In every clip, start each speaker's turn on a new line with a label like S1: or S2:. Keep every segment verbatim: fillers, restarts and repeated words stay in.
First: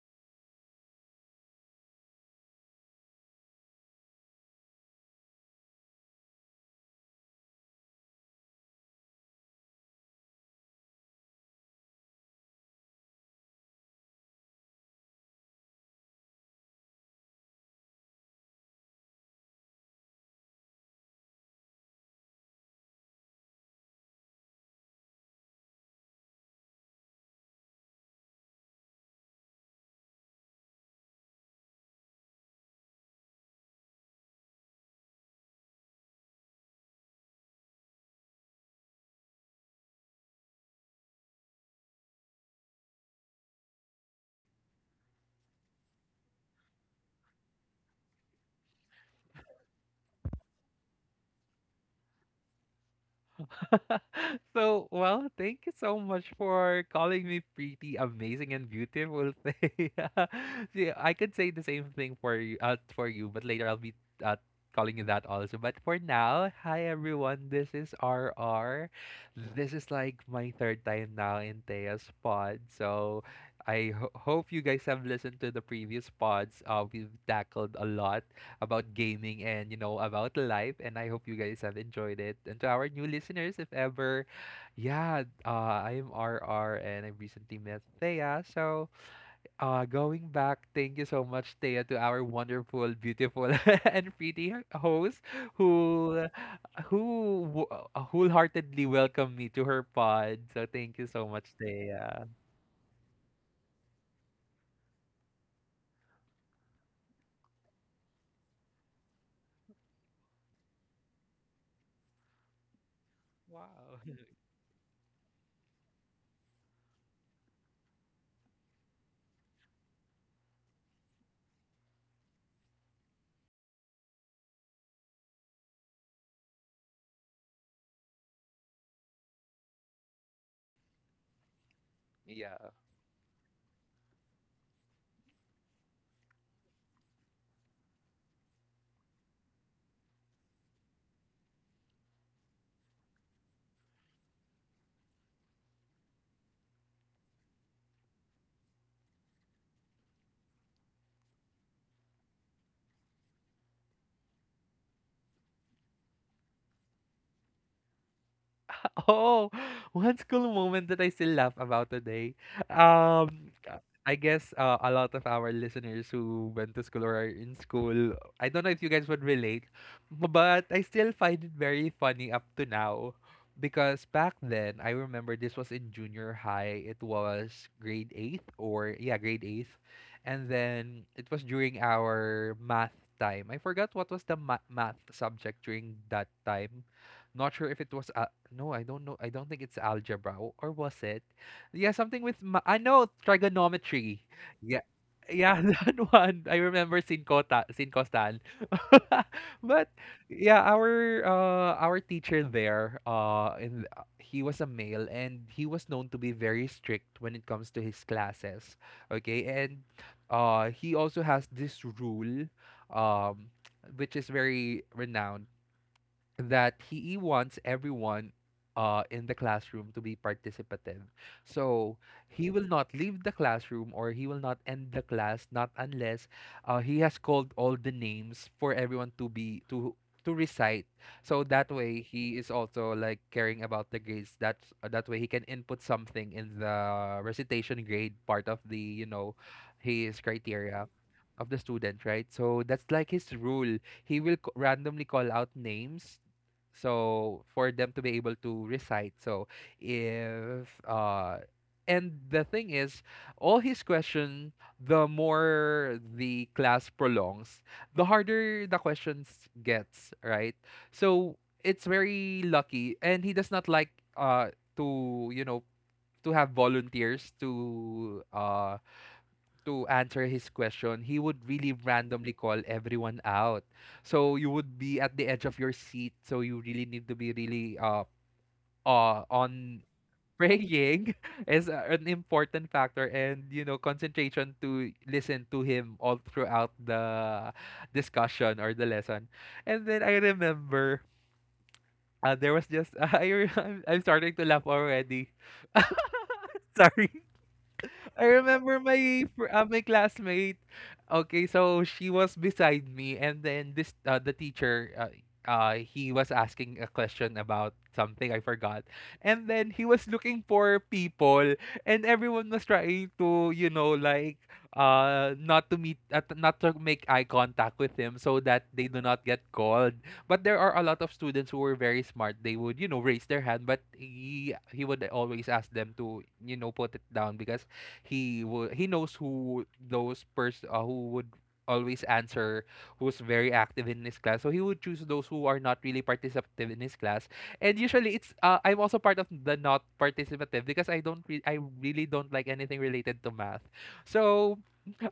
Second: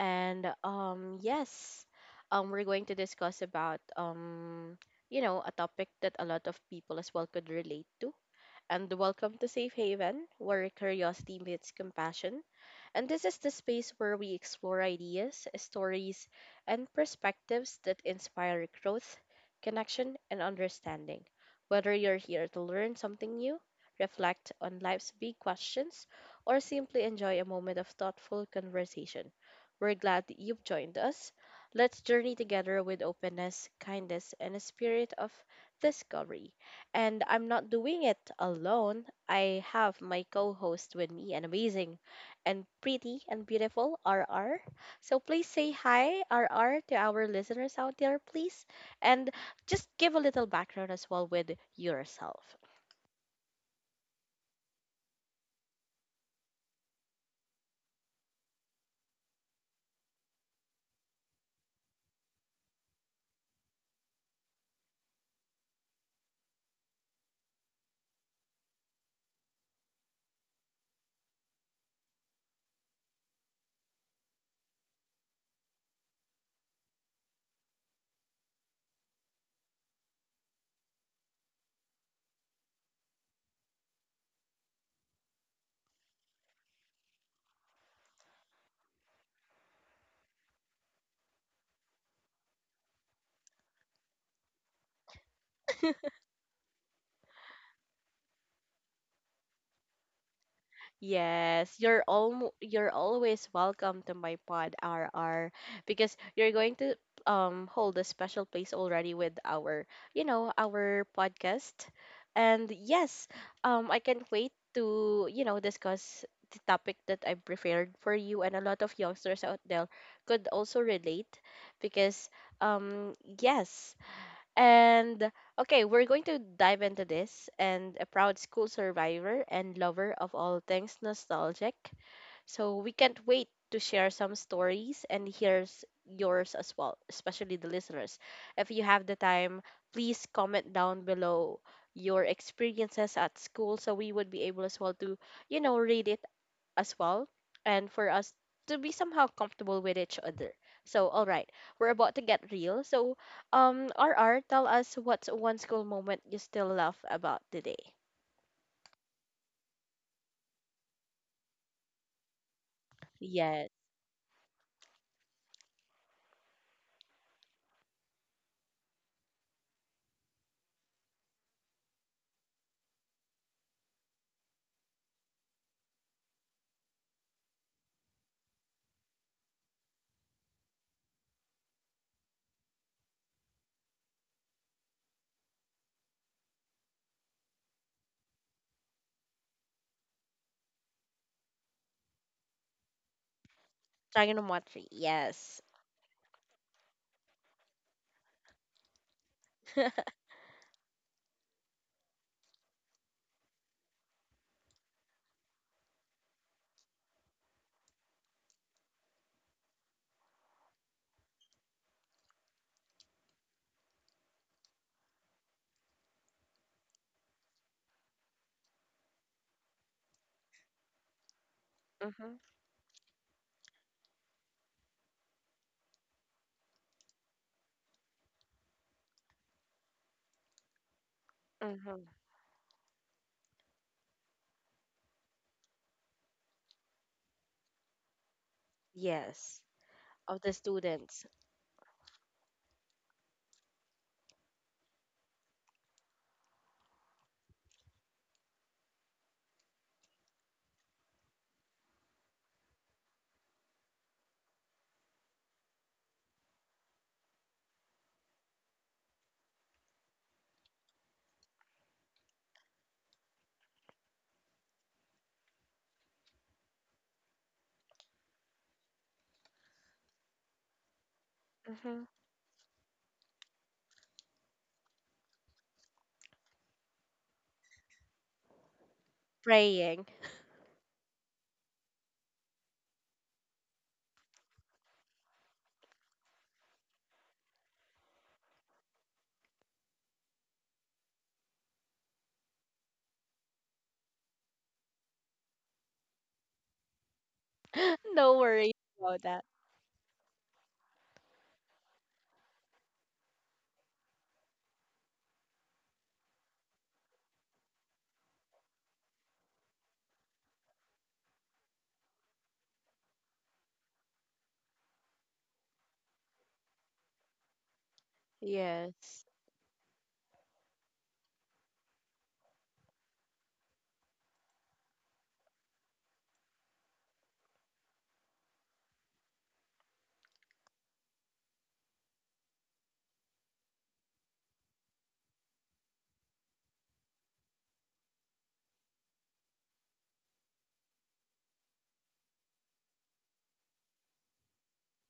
S1: And um yes, um we're going to discuss about um you know, a topic that a lot of people as well could relate to. And welcome to Safe Haven, where curiosity meets compassion. And this is the space where we explore ideas, stories, and perspectives that inspire growth, connection, and understanding. Whether you're here to learn something new, reflect on life's big questions, or simply enjoy a moment of thoughtful conversation, we're glad that you've joined us. Let's journey together with openness, kindness, and a spirit of discovery. And I'm not doing it alone. I have my co host with me, an amazing and pretty and beautiful R R. So please say hi, R R, to our listeners out there, please. And just give a little background as well with yourself.
S2: So, well, thank you so much for calling me pretty amazing and beautiful. Thea. See, I could say the same thing for you, uh, for you, but later I'll be uh, calling you that also. But for now, hi everyone. This is R R. This is like my third time now in Thea's pod. So, I ho- hope you guys have listened to the previous pods. Uh, we've tackled a lot about gaming and, you know, about life. And I hope you guys have enjoyed it. And to our new listeners, if ever, yeah, uh, I am R R and I recently met Thea. So uh, going back, thank you so much, Thea, to our wonderful, beautiful, and pretty host who who wo- uh, wholeheartedly welcomed me to her pod. So thank you so much,
S1: Yes, you're
S2: Thea.
S1: all you're always welcome to my pod, R R, because you're going to um hold a special place already with our, you know, our podcast. And yes, um
S2: Wow.
S1: I can't wait to, you know, discuss the topic that I prepared for you, and a lot of youngsters out there could also relate. Because um yes, and Okay, we're going to dive into this. And a proud school survivor and lover of all things nostalgic.
S2: Yeah.
S1: So we can't wait to share some stories, and here's yours as well, especially the listeners. If you have the time, please comment down below your experiences at school, so we would be able as well to, you know, read it as well and for us to be somehow comfortable with each other. So, all right, we're about to get real. So, um, R R, tell us, what's one school moment you still laugh about today?
S2: Oh, one school moment that I still laugh about today. Um,
S1: Yes,
S2: uh, I guess uh, a lot of our listeners who went to school or are in school, I don't know if you guys would relate, b- but I still find it very funny up to now. Because back then, I remember this was in junior high. It was grade eighth or, yeah, grade eighth. And then it was during our math time. I forgot what was the ma math subject during that time. Not sure if it was a, no, I don't know. I don't think it's algebra, o- or was it? Yeah, something with ma- I know trigonometry. Yeah,
S1: trigonometry.
S2: yeah,
S1: Yes.
S2: that one. I remember sin cota, sin costan. But yeah, our uh our teacher there uh in th- uh, he was a male and he was known to be very strict when it comes to his classes. Okay, and uh he also has this rule um which is very renowned, that he wants everyone uh, in the classroom to be participative. So
S1: Mm-hmm.
S2: he will not leave the classroom, or he will not end the class, not unless uh, he has called all the names for everyone to be to to recite. So that way
S1: Mm-hmm.
S2: he is also like caring about the grades. That's that way he can input something in the recitation grade part of the, you know,
S1: Yes.
S2: his
S1: Of the
S2: criteria
S1: students.
S2: of the student, right? So that's like his rule. He will c- randomly call out names so for them to be able to recite. So if uh, and the thing is, all his question, the more the class prolongs, the harder the questions gets, right? So it's very lucky, and he does not like uh to, you know, to have volunteers to uh to answer his question. He would really
S1: Mm-hmm.
S2: randomly call everyone out. So you would be at the edge of your seat. So you really need to be really uh, uh on
S1: Praying.
S2: praying. Is a- an important factor, and you know, concentration to listen to him all throughout the discussion or the lesson. And then I remember uh, there was just I re- I'm I'm starting to laugh already. Sorry. I
S1: No worries
S2: remember
S1: about
S2: my
S1: that.
S2: fr- uh, my classmate. Okay, so she was beside me, and then this uh, the teacher. Uh, uh, he was asking a question about something I forgot, and then he was looking for people, and everyone was trying to, you know, like, uh, not to meet, uh, t- not to make eye contact with him, so that they do not
S1: Yes.
S2: get called. But there are a lot of students who were very smart. They would, you know, raise their hand, but he he would always ask them to, you know, put it down because he would he knows who those pers uh, who would always answer, who's very active in his class. So he would choose those who are not really participative in his class. And usually it's uh, I'm also part of the not participative, because i don't re- i really don't like anything related to math. So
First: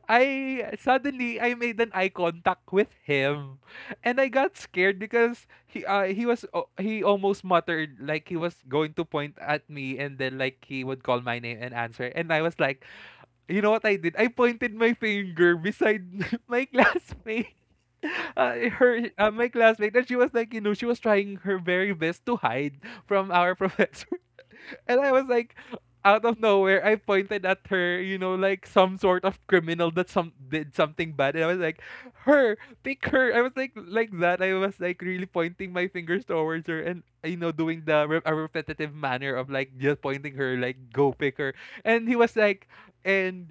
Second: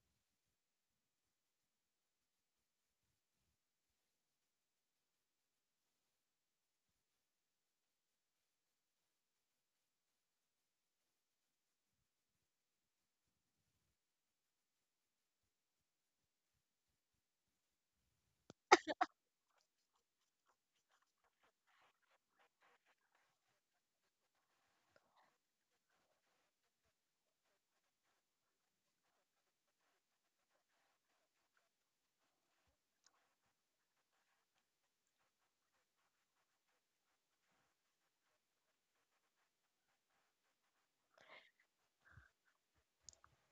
S2: I suddenly I made an eye contact with him, and I got scared because he uh, he was o he almost muttered like he was going to point at me, and then like he would call my name and answer. And I was like, you know what I did? I pointed my finger beside my classmate. Uh, her, uh, my classmate, and she was like, you know, she was trying her very best to hide from our professor. And I was like, out of nowhere, I pointed at her, you know, like some sort of criminal that some did something bad. And I was like, her, pick her. I was like, like that. I was like really pointing my fingers towards her, and, you know, doing the re- a repetitive manner of like just pointing her, like, go pick her. And he was like, and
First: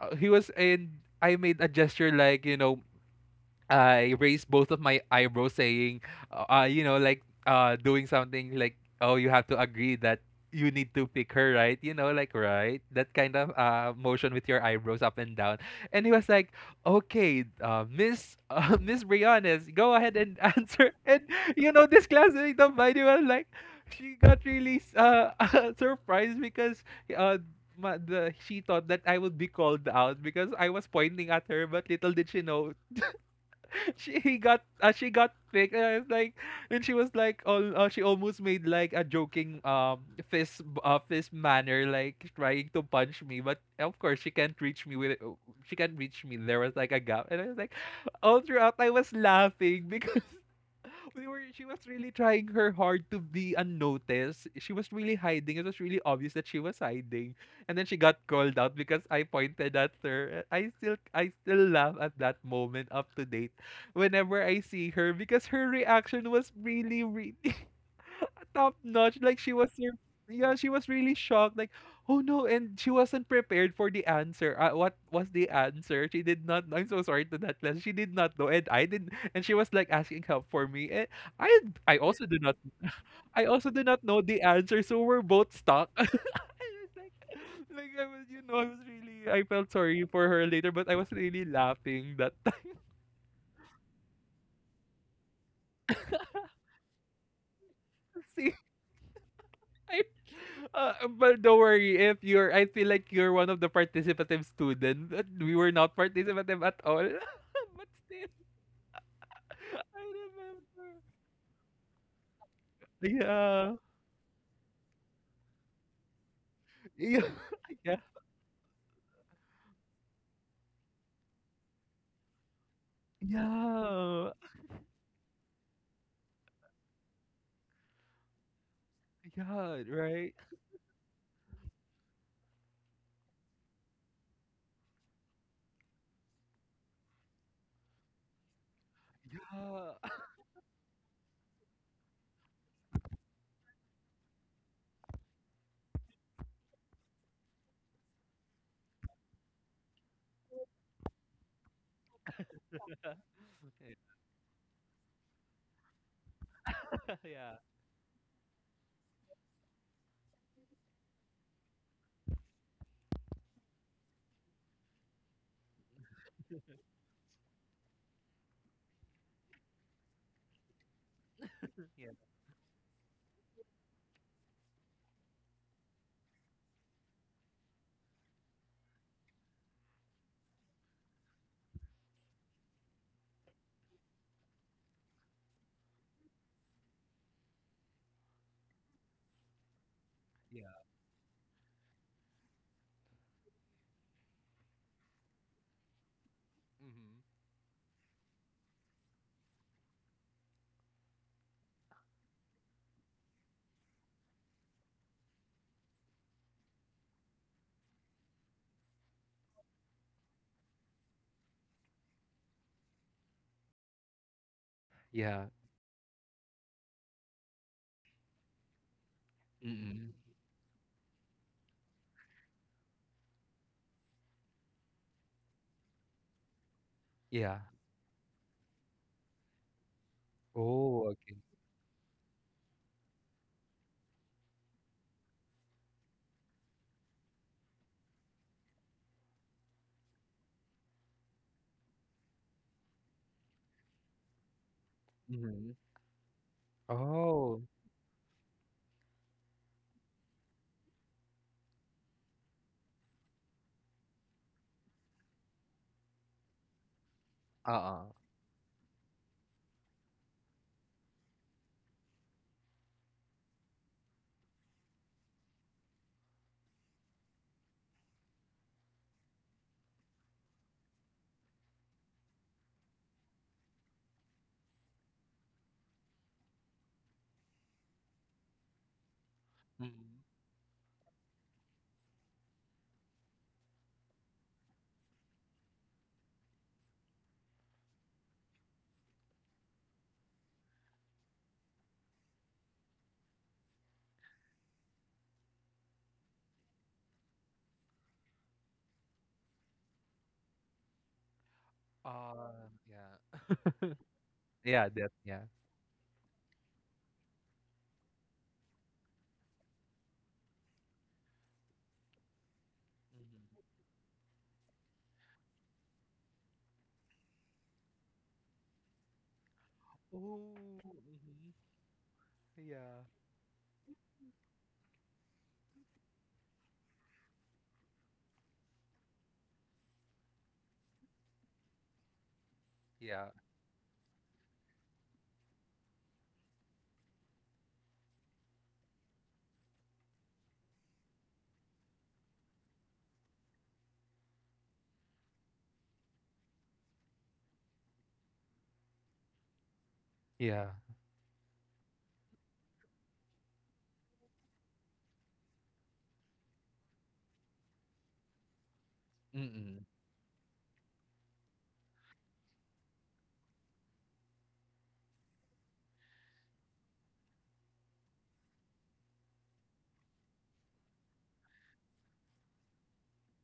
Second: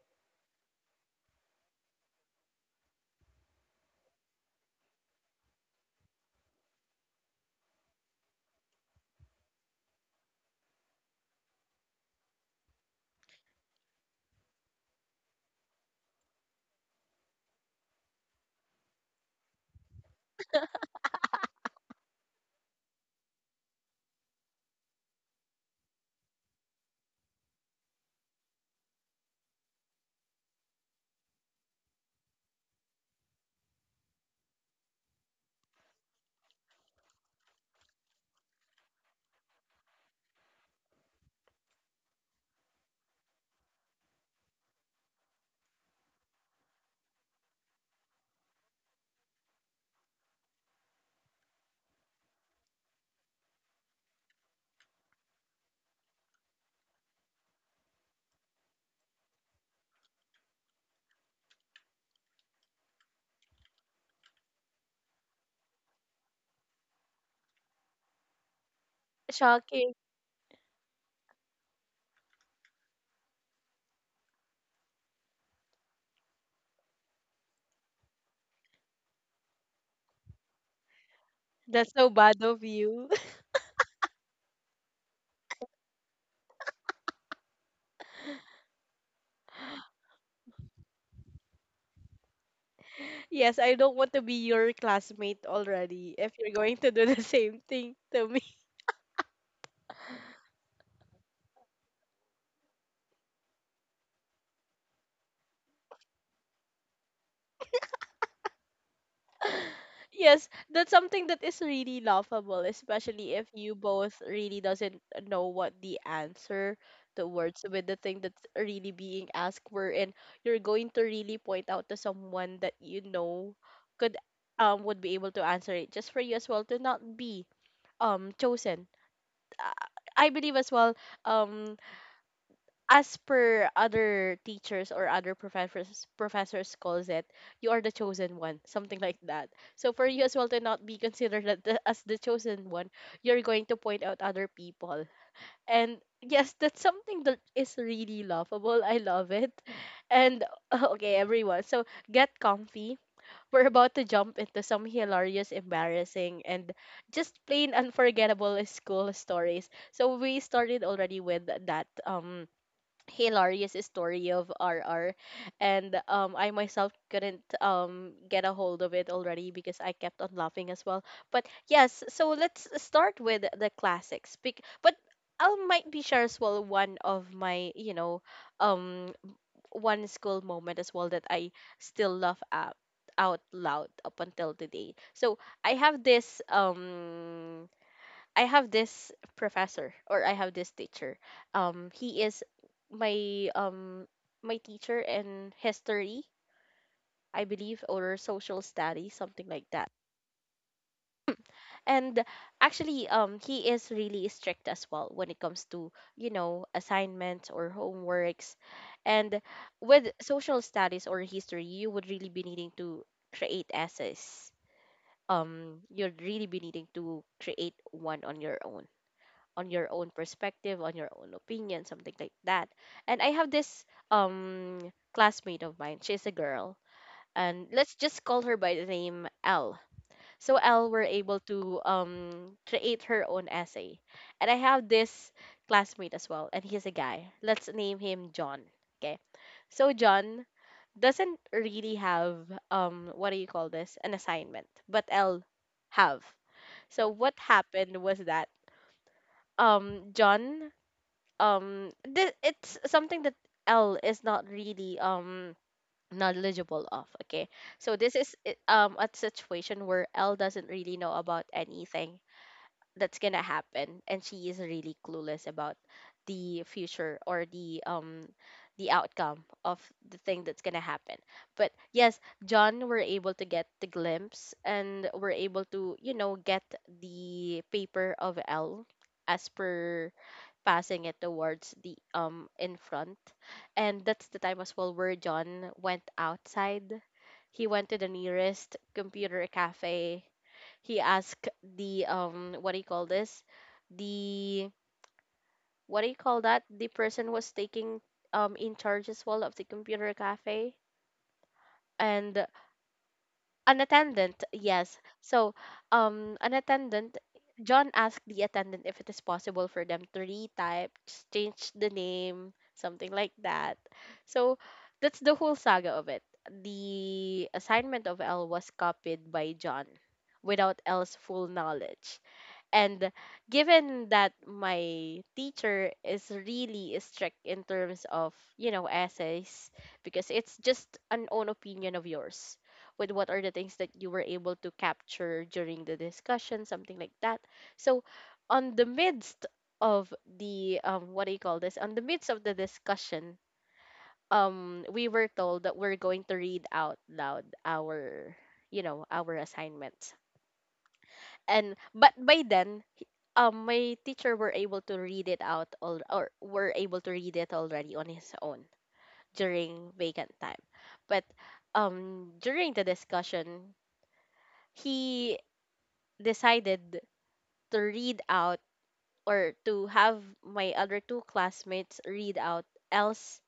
S2: uh, he was, and I made a gesture like, you know, I raised both of my eyebrows saying, uh, uh, you know, like uh, doing something like, oh, you have to agree that you need to pick her, right? You know, like, right? That kind of uh, motion with your eyebrows up and down. And he was like, okay, uh, Miss uh, Miss Brianes, go ahead and answer. And, you know, this classmate of mine, he was like, she got really uh, surprised because uh, ma- the, she thought that I would be called out because I was pointing at her, but little did she know she he got uh, she got picked. And I was like, and she was like all uh, she almost made like a joking um fist uh, fist manner, like trying to punch me, but of course she can't reach me with it. She can't reach me, there was like a gap. And I was like, all throughout I was laughing because We were she was really trying her hard to be unnoticed. She was really hiding. It was really obvious that she was hiding. And then she got called out because I pointed at her. I still I still laugh at that moment up to date, whenever I see her, because her reaction was really really top notch. Like she was
S1: Shocking.
S2: sur- yeah, she was really shocked. Like, oh no, and she wasn't prepared for the answer. Uh, what was the answer? She did not I'm so sorry to that class. She did not know, and I didn't. And she was like asking help for me. And I
S1: That's
S2: I
S1: so
S2: also do
S1: bad
S2: not
S1: of you.
S2: I also do not know the answer. So we're both stuck. I was like, like I was, you know, I was really I felt sorry for her later, but I was really laughing that time.
S1: Yes, I don't want to be your classmate already if you're going to do the same thing to me.
S2: I- Uh, but don't worry, if you're I feel like you're one of the participative students. We were not participative at all. But still I
S1: Yes, that's
S2: remember.
S1: something that is really laughable, especially if
S2: Yeah.
S1: you both really doesn't know what the answer
S2: Yeah.
S1: towards with
S2: Yeah.
S1: the thing that's really being asked for, and you're going to really point out to someone that you know could
S2: Yeah.
S1: um would be able to answer it just for you as well to not be um chosen. Uh,
S2: Yeah,
S1: I
S2: right.
S1: believe as well um as per other teachers or other professors, professors calls it, you are the chosen one, something like that. So for
S2: Yeah.
S1: you as well to not be considered at the- as the chosen one, you're going to point out other people. And yes, that's something that is really laughable, I love it. And okay everyone, so get comfy, we're about to jump into some hilarious, embarrassing, and just
S2: Yeah.
S1: plain unforgettable school stories. So we started already with that um hilarious story of R R, and um I myself couldn't um get a hold of it already because I kept on laughing as well. But yes,
S2: Yeah.
S1: so let's start with the classics. Bec- But I will might be sure as well one of my, you know, um one school moment as well that I still laugh at out loud up until today. So I have this um I have this professor, or I have
S2: Yeah.
S1: this teacher. Um, he is my um my teacher in history,
S2: Mm-hmm.
S1: I believe, or social studies, something like that. And actually, um, he is really strict as well when it comes to, you know, assignments or homeworks. And with social studies or history, you would really be needing to create essays.
S2: Yeah.
S1: Um, you'd really be needing to create one on your own, on your own
S2: Mm-mm.
S1: perspective, on your own opinion, something like that. And I have this um classmate of mine. She's a girl,
S2: Yeah.
S1: and let's just call her by the name L. So L were
S2: Oh, okay.
S1: able to um create her own essay. And I have this classmate as well, and he's a guy. Let's name him John. Okay. So John doesn't really have um what do you call this? An assignment, but L
S2: Mm-hmm.
S1: have. So what
S2: Oh.
S1: happened was that um John um th- it's something that L is not really um knowledgeable of. Okay,
S2: Uh.
S1: so
S2: Uh-uh.
S1: this is i- um a situation where L doesn't really know about anything that's gonna happen, and she is really clueless about the future or the um the outcome of the thing that's gonna happen. But yes, John were able to get the glimpse and were able to, you know, get the paper of L as per
S2: Mm-hmm.
S1: passing it towards the um in front. And that's the time as well where John went outside. He went to the nearest computer cafe. He asked the um what do you call this? The what do you call that? The person who was taking um in charge as well of the computer cafe. And
S2: Uh, yeah.
S1: an attendant,
S2: Yeah,
S1: yes.
S2: that yeah.
S1: So, um, an attendant, John asked the attendant if it is possible for them to retype, just change the name, something like that. So, that's the whole saga of it. The assignment of L was copied by John
S2: Oh,
S1: without L's full
S2: mhm.
S1: knowledge.
S2: Yeah.
S1: And given that my teacher is really strict in terms of, you know, essays, because it's just an own opinion of yours with what
S2: Yeah.
S1: are the things that you were able to capture during the discussion, something like that. So, on the midst of the, um, what do you call this? On the midst of the discussion, um, we were told that we're going to read out loud our, you know, our assignments.
S2: Yeah.
S1: And but by then he- um My teacher were able to read it out all, or were able to read it already on his own
S2: Mm-mm.
S1: during vacant time. But um during the discussion, he decided to read out, or to have my other two classmates read out, Elle's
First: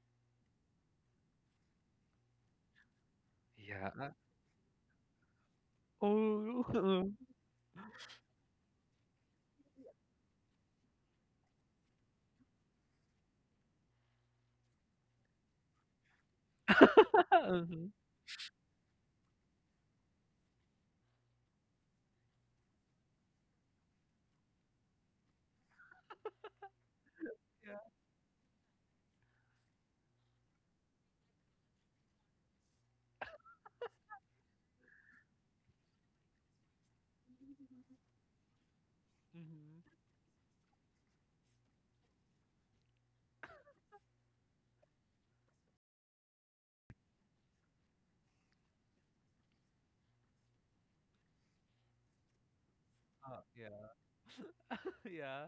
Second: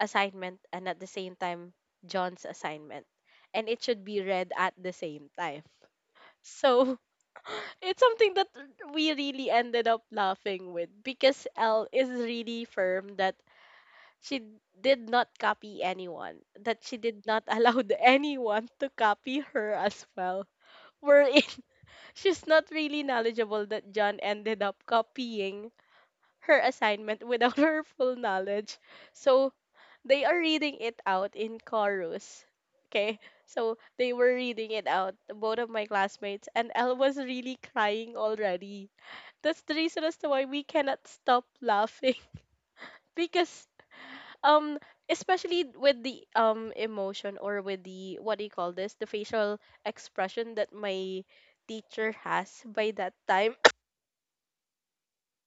S1: assignment and at the same time John's assignment, and it
S2: Yeah.
S1: should
S2: Uh,
S1: be read at the same time.
S2: Oh.
S1: So
S2: Mhm.
S1: it's something that we really ended up laughing with, because Elle is really firm that she d- did not copy anyone, that she did not allow the- anyone to copy her as well. Wherein she's not really knowledgeable that John ended up copying her assignment without her
S2: Yeah.
S1: full knowledge. So they are reading it out in chorus. Okay, so they were reading it out, both of my classmates, and Elle was really crying already. That's the
S2: Mm-hmm.
S1: reason as to why we cannot stop laughing because um especially with the um emotion, or with the what do you call this, the facial expression that my teacher has by that
S2: Uh,
S1: time.
S2: yeah. Yeah.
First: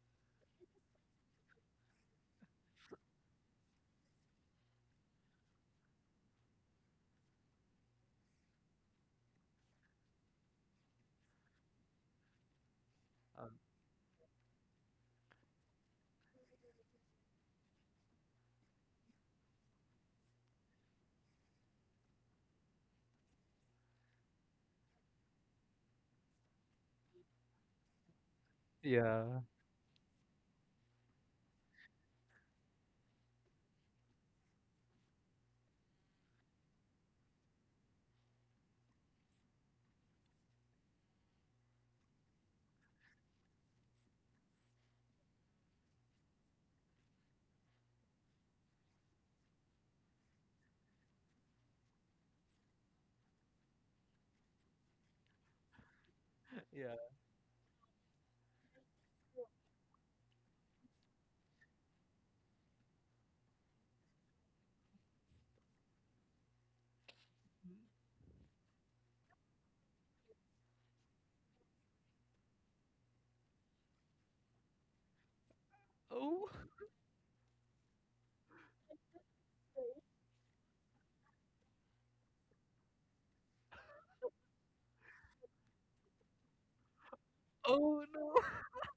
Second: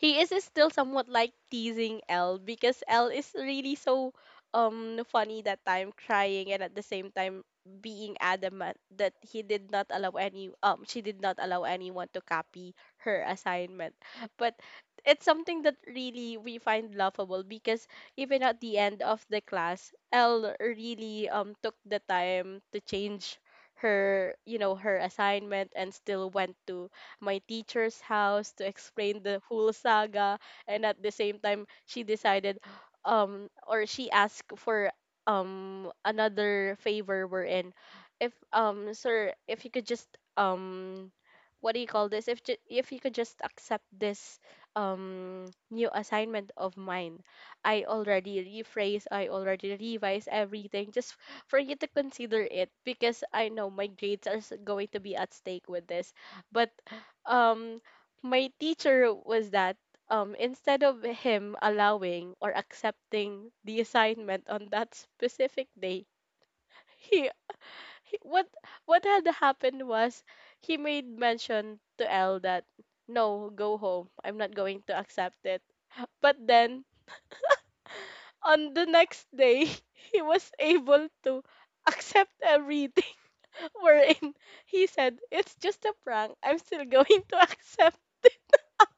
S1: He is still somewhat like teasing L, because L is really so um funny that time, crying and at the same time being adamant that he did not allow any um she did not allow anyone to copy her
S2: Um,
S1: assignment. But it's something that really we find laughable, because even at the end of the class, L really um took the time to change her, you know, her assignment, and still went to my teacher's house to explain the
S2: yeah.
S1: whole saga. And at the same time, she decided, um, or she asked for um another favor, wherein if um sir, if you could just um what do you call this, if ju- if you could just accept this um new assignment of mine, I already rephrase, I already revise everything, just for you to consider it, because I know my grades are s- going to be at stake with this. But
S2: Yeah.
S1: um my teacher was that, um instead of him allowing or accepting the assignment on that specific day, he, he what what had happened was he made mention to L that no, go home, I'm not going to accept it. But
S2: Oh.
S1: then on the next day he was able to accept everything, wherein he said it's just a prank, I'm still going to accept.
S2: Oh no.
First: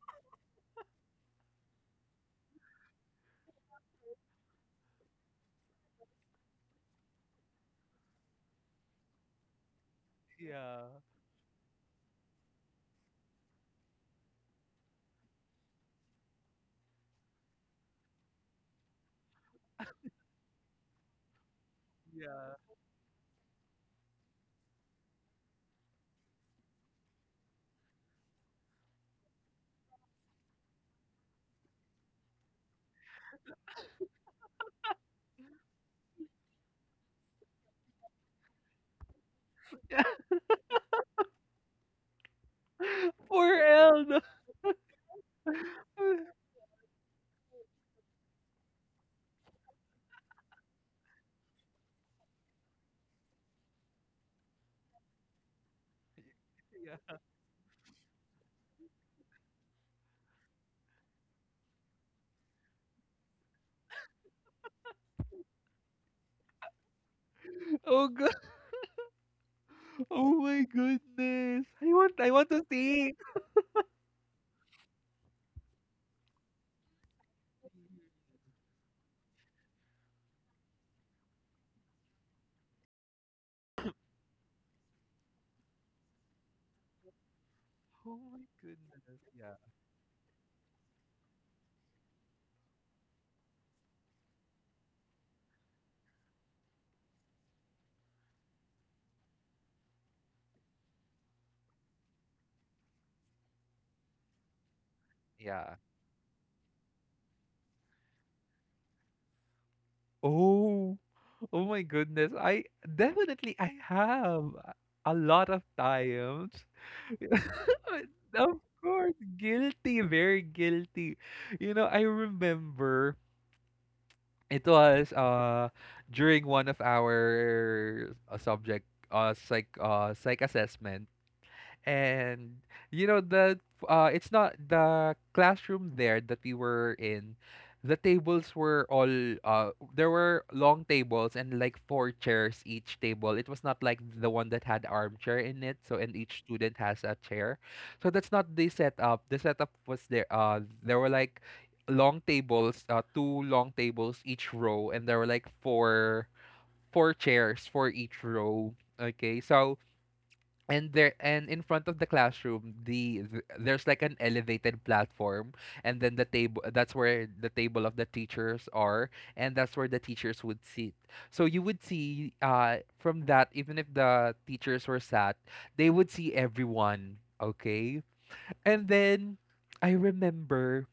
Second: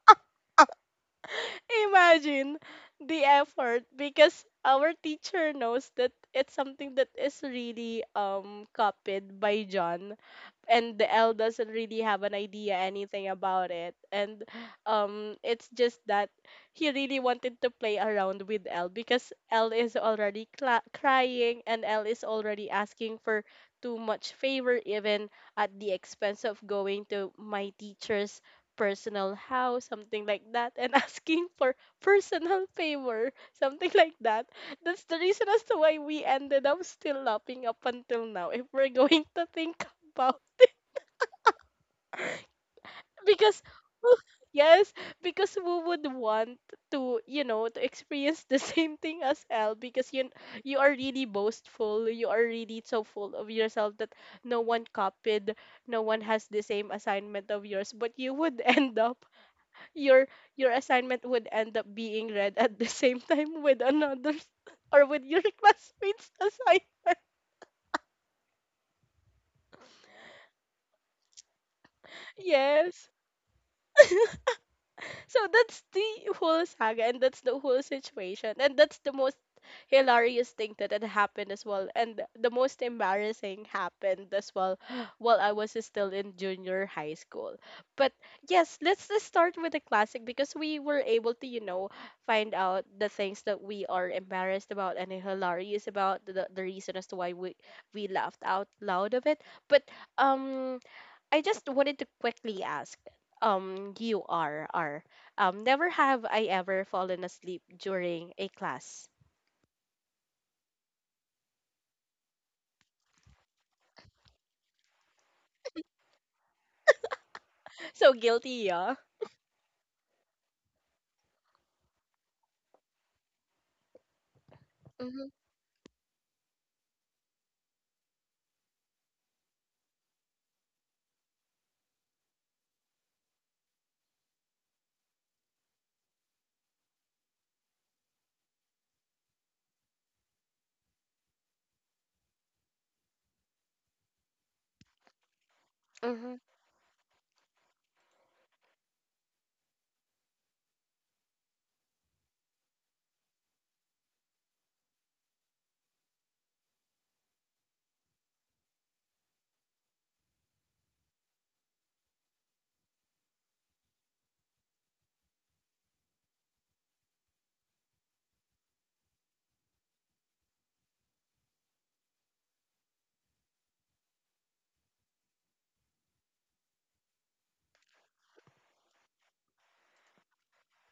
S1: Imagine the effort, because our teacher knows that it's something that is really um copied by John,
S2: Yeah.
S1: and the L doesn't really have an idea anything about it. And um, it's just that he really wanted to play around with L, because L is already cla crying, and L is
S2: Yeah.
S1: already asking for too much favor, even at the expense of going to my teacher's personal house, something like that, and asking for personal favor, something like that. That's the reason as to why we ended up still laughing up until now. If we're going to think
S2: Yeah.
S1: about
S2: Poor
S1: because
S2: Elna.
S1: who- yes because who would want to you know to experience the same thing as L because you you are really boastful, you are really so full of yourself that no one copied, no one has the same
S2: Yeah.
S1: assignment of yours, but you would end up your your assignment would end up being read at the same time with another or with your classmate's assignment.
S2: Oh god. Oh my goodness. I want I want to
S1: Yes.
S2: see.
S1: So that's the whole saga, and that's the whole situation, and that's the most hilarious thing that had happened as well, and the most embarrassing happened as well, while I was still in junior high school. But
S2: Oh my
S1: yes,
S2: goodness.
S1: let's just
S2: Yeah.
S1: start with the classic because we were able to, you know, find out the things that we are embarrassed about and hilarious about the, the reason as to why we we laughed out loud of it. But um I just wanted to quickly ask, um, you are are um,
S2: Yeah.
S1: never have I ever fallen asleep during a class.
S2: Oh, oh my goodness. I definitely I have a lot of times.
S1: So
S2: Of
S1: guilty, yeah.
S2: course, guilty, very guilty. You know, I remember it was
S1: Mm-hmm.
S2: uh during one of our uh, subject uh psych uh psych assessment. And you know the uh it's not the classroom there that we were in. The tables were all uh there were long tables, and like four chairs each table. It was not like the one that had armchair in it, so and
S1: Mm-hmm.
S2: each student has a chair. So that's not the setup. The setup was there uh there were like long tables, uh two long tables each row, and there were like four four chairs for each row. Okay. So and there and in front of the classroom the th- there's like an elevated platform, and then the table, that's where the table of the teachers are, and that's where the teachers would sit. So you would see uh from that, even if the teachers were sat, they would see everyone, okay. And then I remember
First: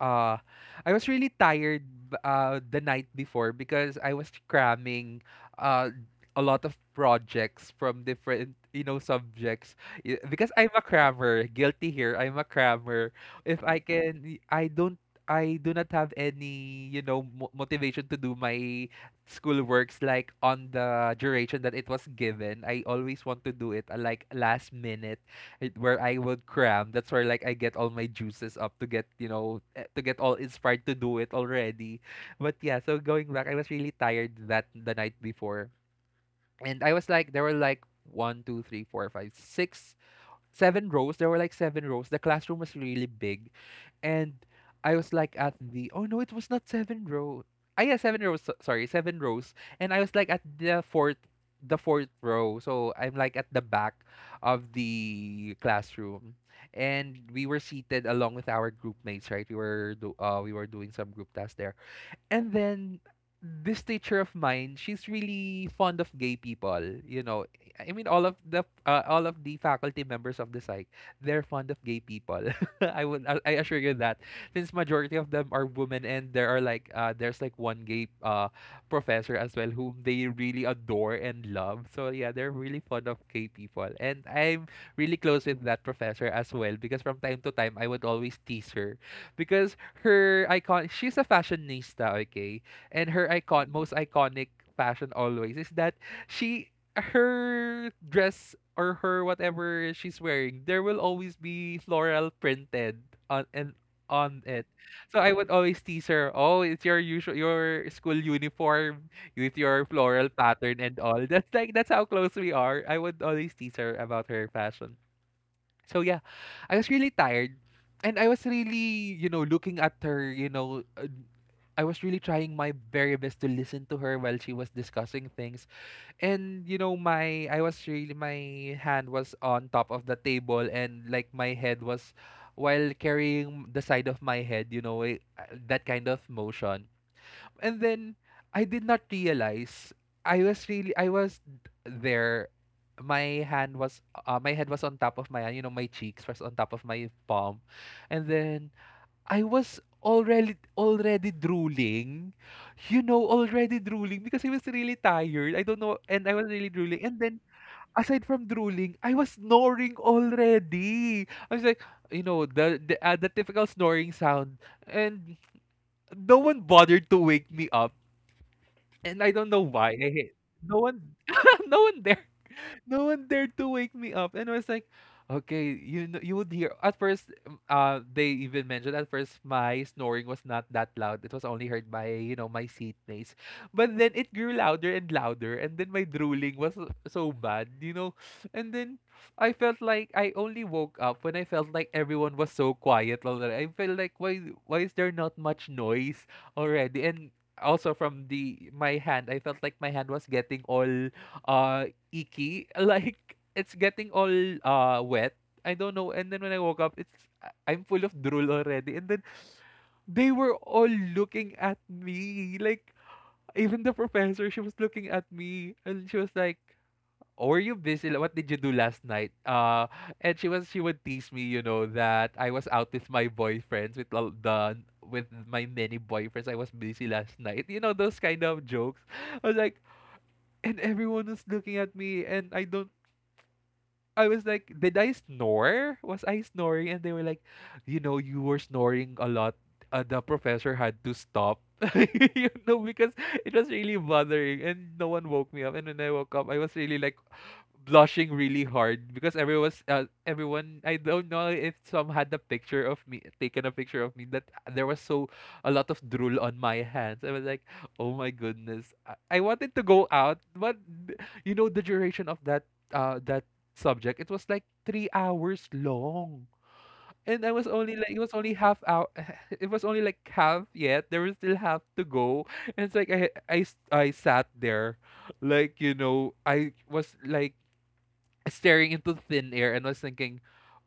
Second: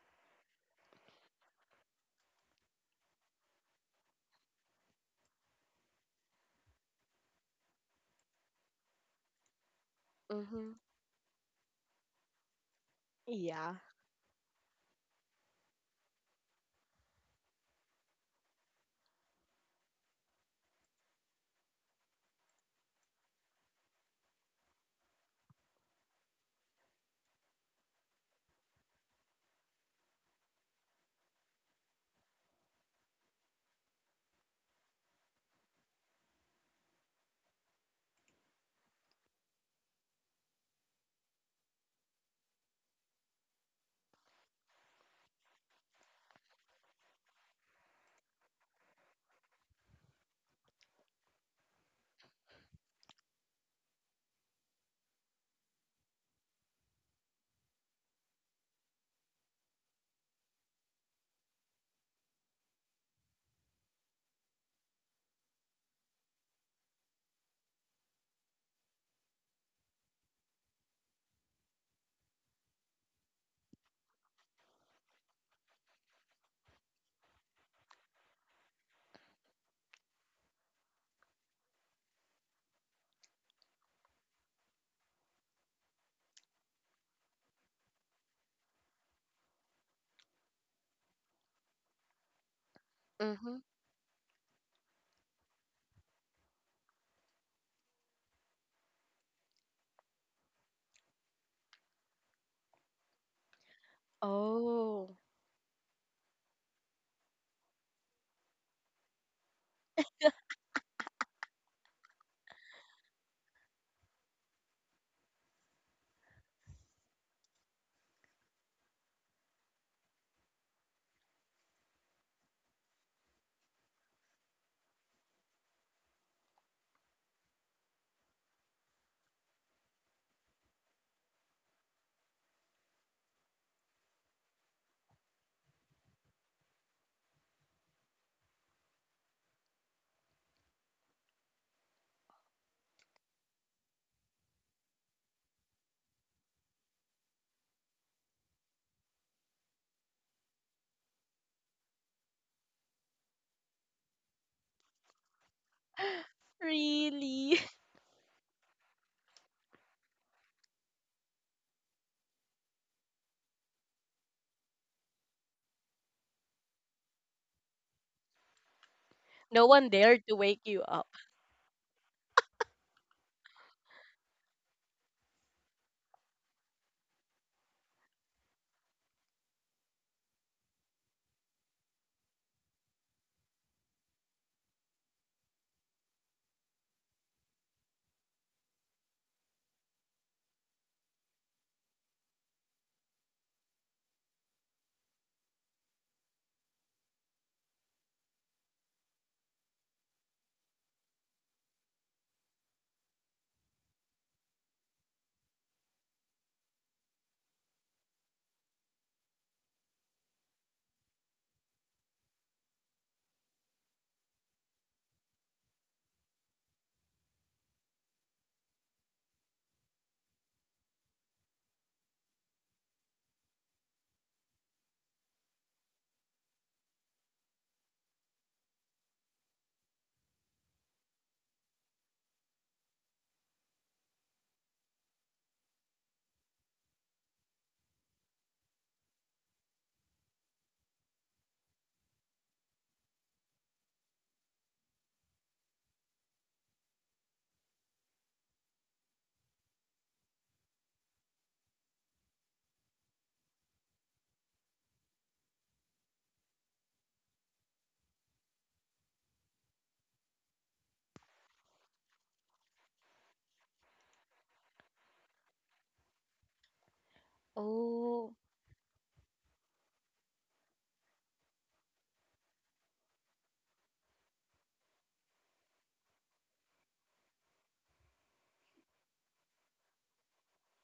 S2: uh I was really tired b- uh the night before, because I was cramming uh a lot of projects from different you know subjects. Y- because I'm
S1: Hmm.
S2: a crammer, guilty here, I'm a crammer. if
S1: Yeah.
S2: I can I don't I do not have any, you know, mo- motivation to do my school works like on the duration that it was given. I always want to do it uh, like last minute. It, where I would cram. That's where like I get all my juices up to get you know eh, to get all inspired to do it already. But yeah, so going back, I was really tired that the night before, and I was like there were like one, two, three, four, five, six, seven rows. There were like seven rows. The classroom was really big, and I was like at the— oh no, it was not seven row. Ah yeah, seven rows. so- Sorry, seven rows. And I was like at the fourth, the fourth row. So I'm like at the back of the classroom, and we were seated along with our group mates. Right, we were do uh we were doing some group tasks there and then this teacher of mine, she's really fond of gay people. You know, I mean, all of the uh, all of the faculty members of the psych, they're fond of gay people. I would, I I assure you that, since majority of them are women, and there are like, uh, there's like one gay uh professor as well whom they really adore and love. So yeah, they're really fond of gay people, and I'm really close with that professor as well because from time to time I would always tease her because her icon— she's a fashionista, okay? And her
S1: Mm-hmm.
S2: icon, most iconic fashion always is that she— her dress or her whatever she's wearing, there will always be floral printed on— and on it.
S1: Oh,
S2: So I would always tease her, "Oh, it's your usual, your school uniform with your floral pattern and all." That's like that's how close we are. I would always tease her about her fashion. So yeah, I was really tired and I was really, you know, looking at her, you know, uh, I was really trying my very best to listen to her while she was discussing things. And you know, my I was really— my hand was on top of the table and like my head was while carrying the side of my head, you know, eh, uh, that kind of motion. And then I did not realize I was really I was d- there. My hand was uh, my head was on top of my hand. You know, my cheeks was on top of my palm, and then I was already already drooling. You know, already drooling because I was really tired. I don't know, and I was really drooling. And then
S1: really?
S2: aside from drooling, I was snoring already. I was like, you know, the the, uh, the typical snoring sound, and no one bothered to wake me up and I don't know
S1: No one
S2: why, I
S1: dared
S2: hate—
S1: to wake
S2: no
S1: you
S2: one—
S1: up.
S2: no one— there— no one dared to wake me up and I was like, okay, you know, you would hear at first, um, uh they even mentioned at first my snoring was not that loud, it was only heard by, you know, my seatmates, but then it grew louder and louder, and then my drooling was so so bad, you know. And then I felt like I only woke up when I felt like everyone was so quiet already. I felt like, why why is there not much noise already? And also from the— my hand, I felt like my hand was getting all uh icky. Like it's getting all uh wet. I don't know. And then when I woke up, it's— I- I'm full of drool already. And then they were all looking at me. Like even the professor, she was looking at me, and she was like, oh, "Were you busy? Like, what did you do last night?" Uh, and she was she would tease me, you know, that I was out with my boyfriends, with all the— with my many boyfriends. I was busy last night. You know, those kind of jokes. I was like, and everyone was looking at me, and I don't— I was like, did I snore? Was I snoring? And they were like, you know, you were snoring a lot. Uh, the professor had to stop, you know, because it was really bothering. And no one woke me up. And when I woke up, I was really like, blushing really hard because everyone's uh, everyone— I don't know if some had a picture of me, taken a picture of me, that there was so— a lot of drool on my hands. I was like, "Oh my goodness. I, I wanted to go out, but th- you know, the duration of that uh that subject, it was like three hours long. And I was only like— it was
S1: Oh.
S2: only half out. It was only like half yet. There was still half to go. And it's like I I s- I sat there like, you know, I was like staring into thin air and was thinking,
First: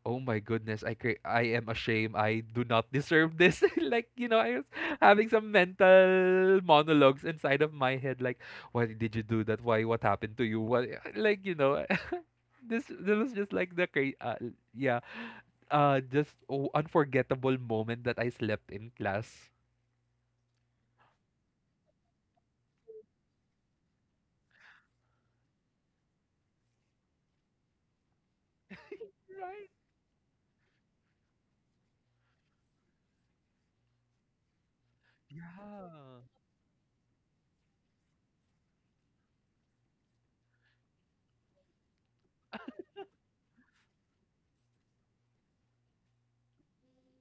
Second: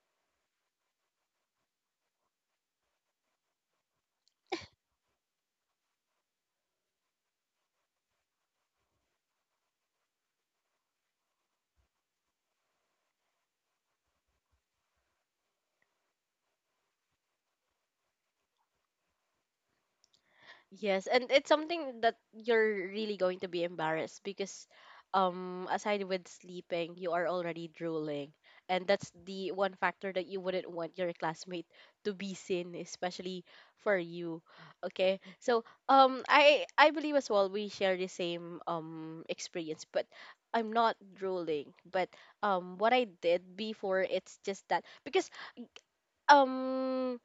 S2: "Oh my goodness, I cre- I am ashamed. I do not deserve this." Like, you know, I was having some mental monologues inside of my head, like, "Why did you do that? Why? What happened to you? What?" Like, you know, this this was just like the cra- uh, yeah, uh, just, oh, unforgettable moment that I slept in class.
S1: Yes, and it's something that you're really going to be embarrassed because um aside with sleeping, you are already drooling. And that's the
S2: Right?
S1: one factor that you wouldn't want your classmate to be seen, especially for you. Okay. So um
S2: Yeah.
S1: I I believe as well we share the same um experience, but I'm not drooling. But um what I did before, it's just that because um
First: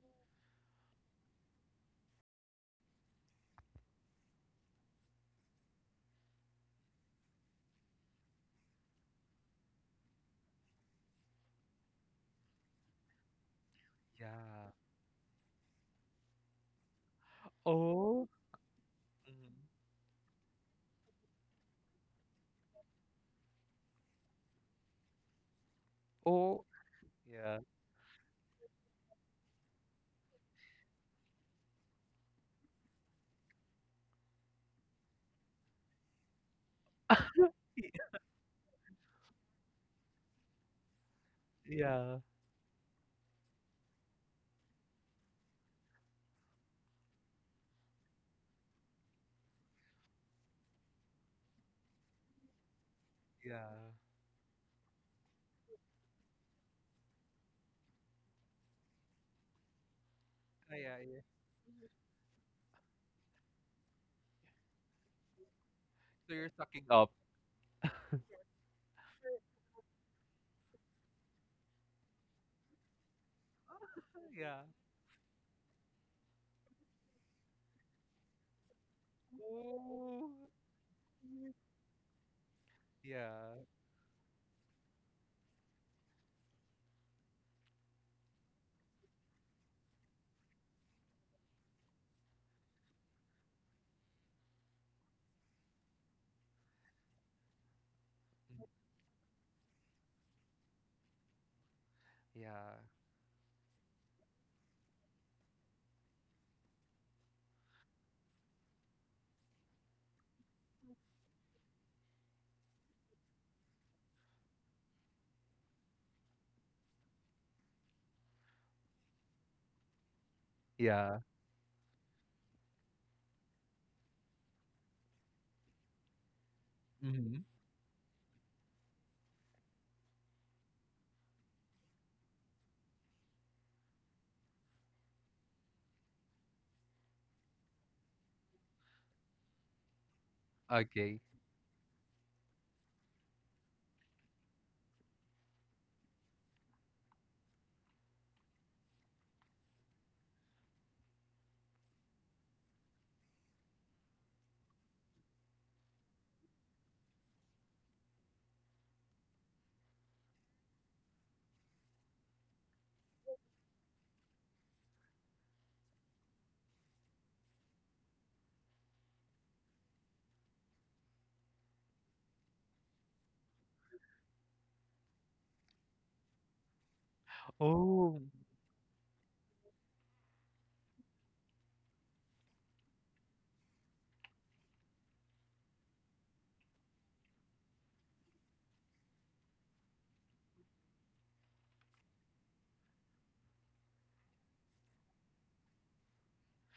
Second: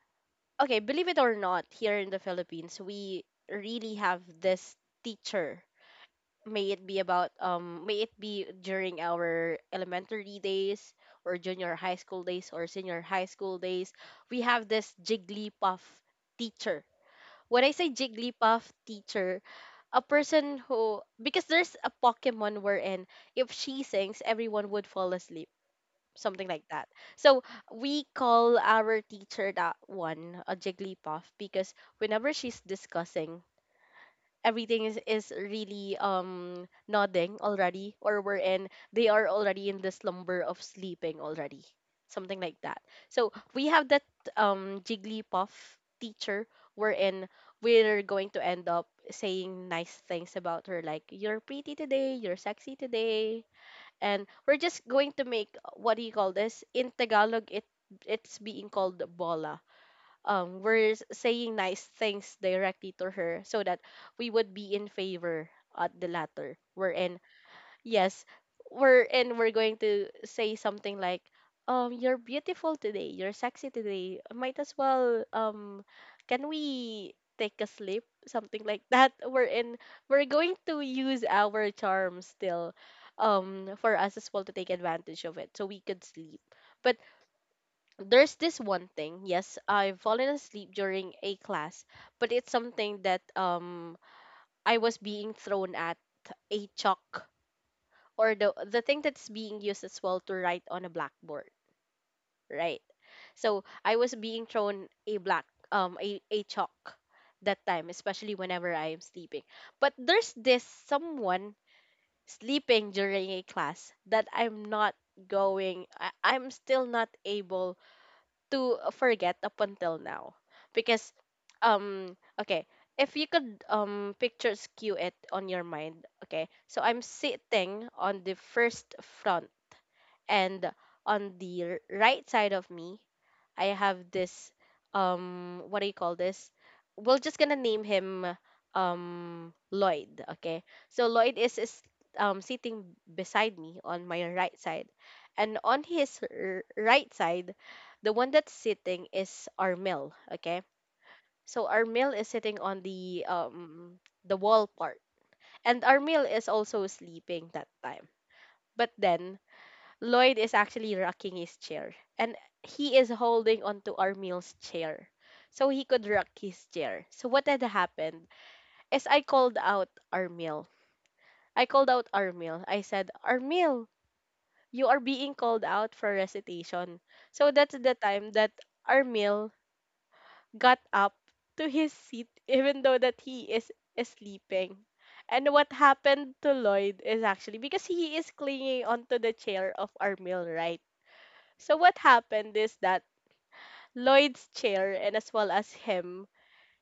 S1: okay, believe it or not, here in the Philippines, we really have this teacher. May it be about um may it be during our elementary days or junior high school days or senior high school days, we have
S2: Yeah.
S1: this Jigglypuff teacher. When I say
S2: Oh.
S1: Jigglypuff teacher,
S2: Mhm.
S1: a person who, because there's a Pokemon wherein if she sings, everyone would fall asleep, something like
S2: Oh.
S1: that. So
S2: Yeah.
S1: we call our teacher that one a Jigglypuff because whenever she's discussing, everything is, is really um nodding already, or we're in they are already in the slumber of sleeping already,
S2: Yeah.
S1: something like that. So we have that um Jigglypuff teacher, wherein we're going to end up saying nice things about her like you're pretty today, you're sexy today,
S2: Yeah.
S1: and we're just going to make, what do you call this in Tagalog, it it's being called bola, um
S2: Yeah,
S1: we're s-
S2: yeah.
S1: saying nice things directly to her so that we would be in favor at the
S2: So you're
S1: latter
S2: sucking up.
S1: wherein. Yes, we're and we're going to say something like, um, you're beautiful today, you're sexy today. Might
S2: Yeah.
S1: as well, um, can we take a sleep? Something like that. We're in. We're
S2: Oh.
S1: going to use our charm still,
S2: Yeah.
S1: um, for us as well to take advantage of it, so we could sleep. But there's this one thing. Yes, I've fallen asleep during a class, but it's something that um I was being thrown at a chalk, or the
S2: Mm.
S1: the thing that's being used as well to write on a blackboard,
S2: Yeah.
S1: right? So I was being thrown a black um a, a chalk that time, especially whenever I am sleeping. But there's this someone sleeping during a class that I'm not going I, I'm still not able to forget up until now. Because
S2: Yeah.
S1: um okay, if you could um picture skew it on your mind, okay. So I'm
S2: Mm-hmm.
S1: sitting on the first front, and on the r- right side of me, I have this, um what do you call this? We're just gonna name him um Lloyd, okay? So
S2: Okay.
S1: Lloyd is, is um sitting beside me on my right side. And on his r- right side, the one that's sitting is Armel, okay? So Armel is sitting on the um the wall part. And Armel is also sleeping that time. But then Lloyd is actually rocking his chair and he is holding onto Armil's chair so he could rock his chair. So what had happened is I called out Armil. I called out Armil. I said, Armil, you are being called out for recitation. So that's the
S2: Oh.
S1: time that Armil got up to his seat even though that he is sleeping. And what happened to Lloyd is actually because he is clinging onto the chair of Armil, right? So what happened is that Lloyd's chair, and as well as him,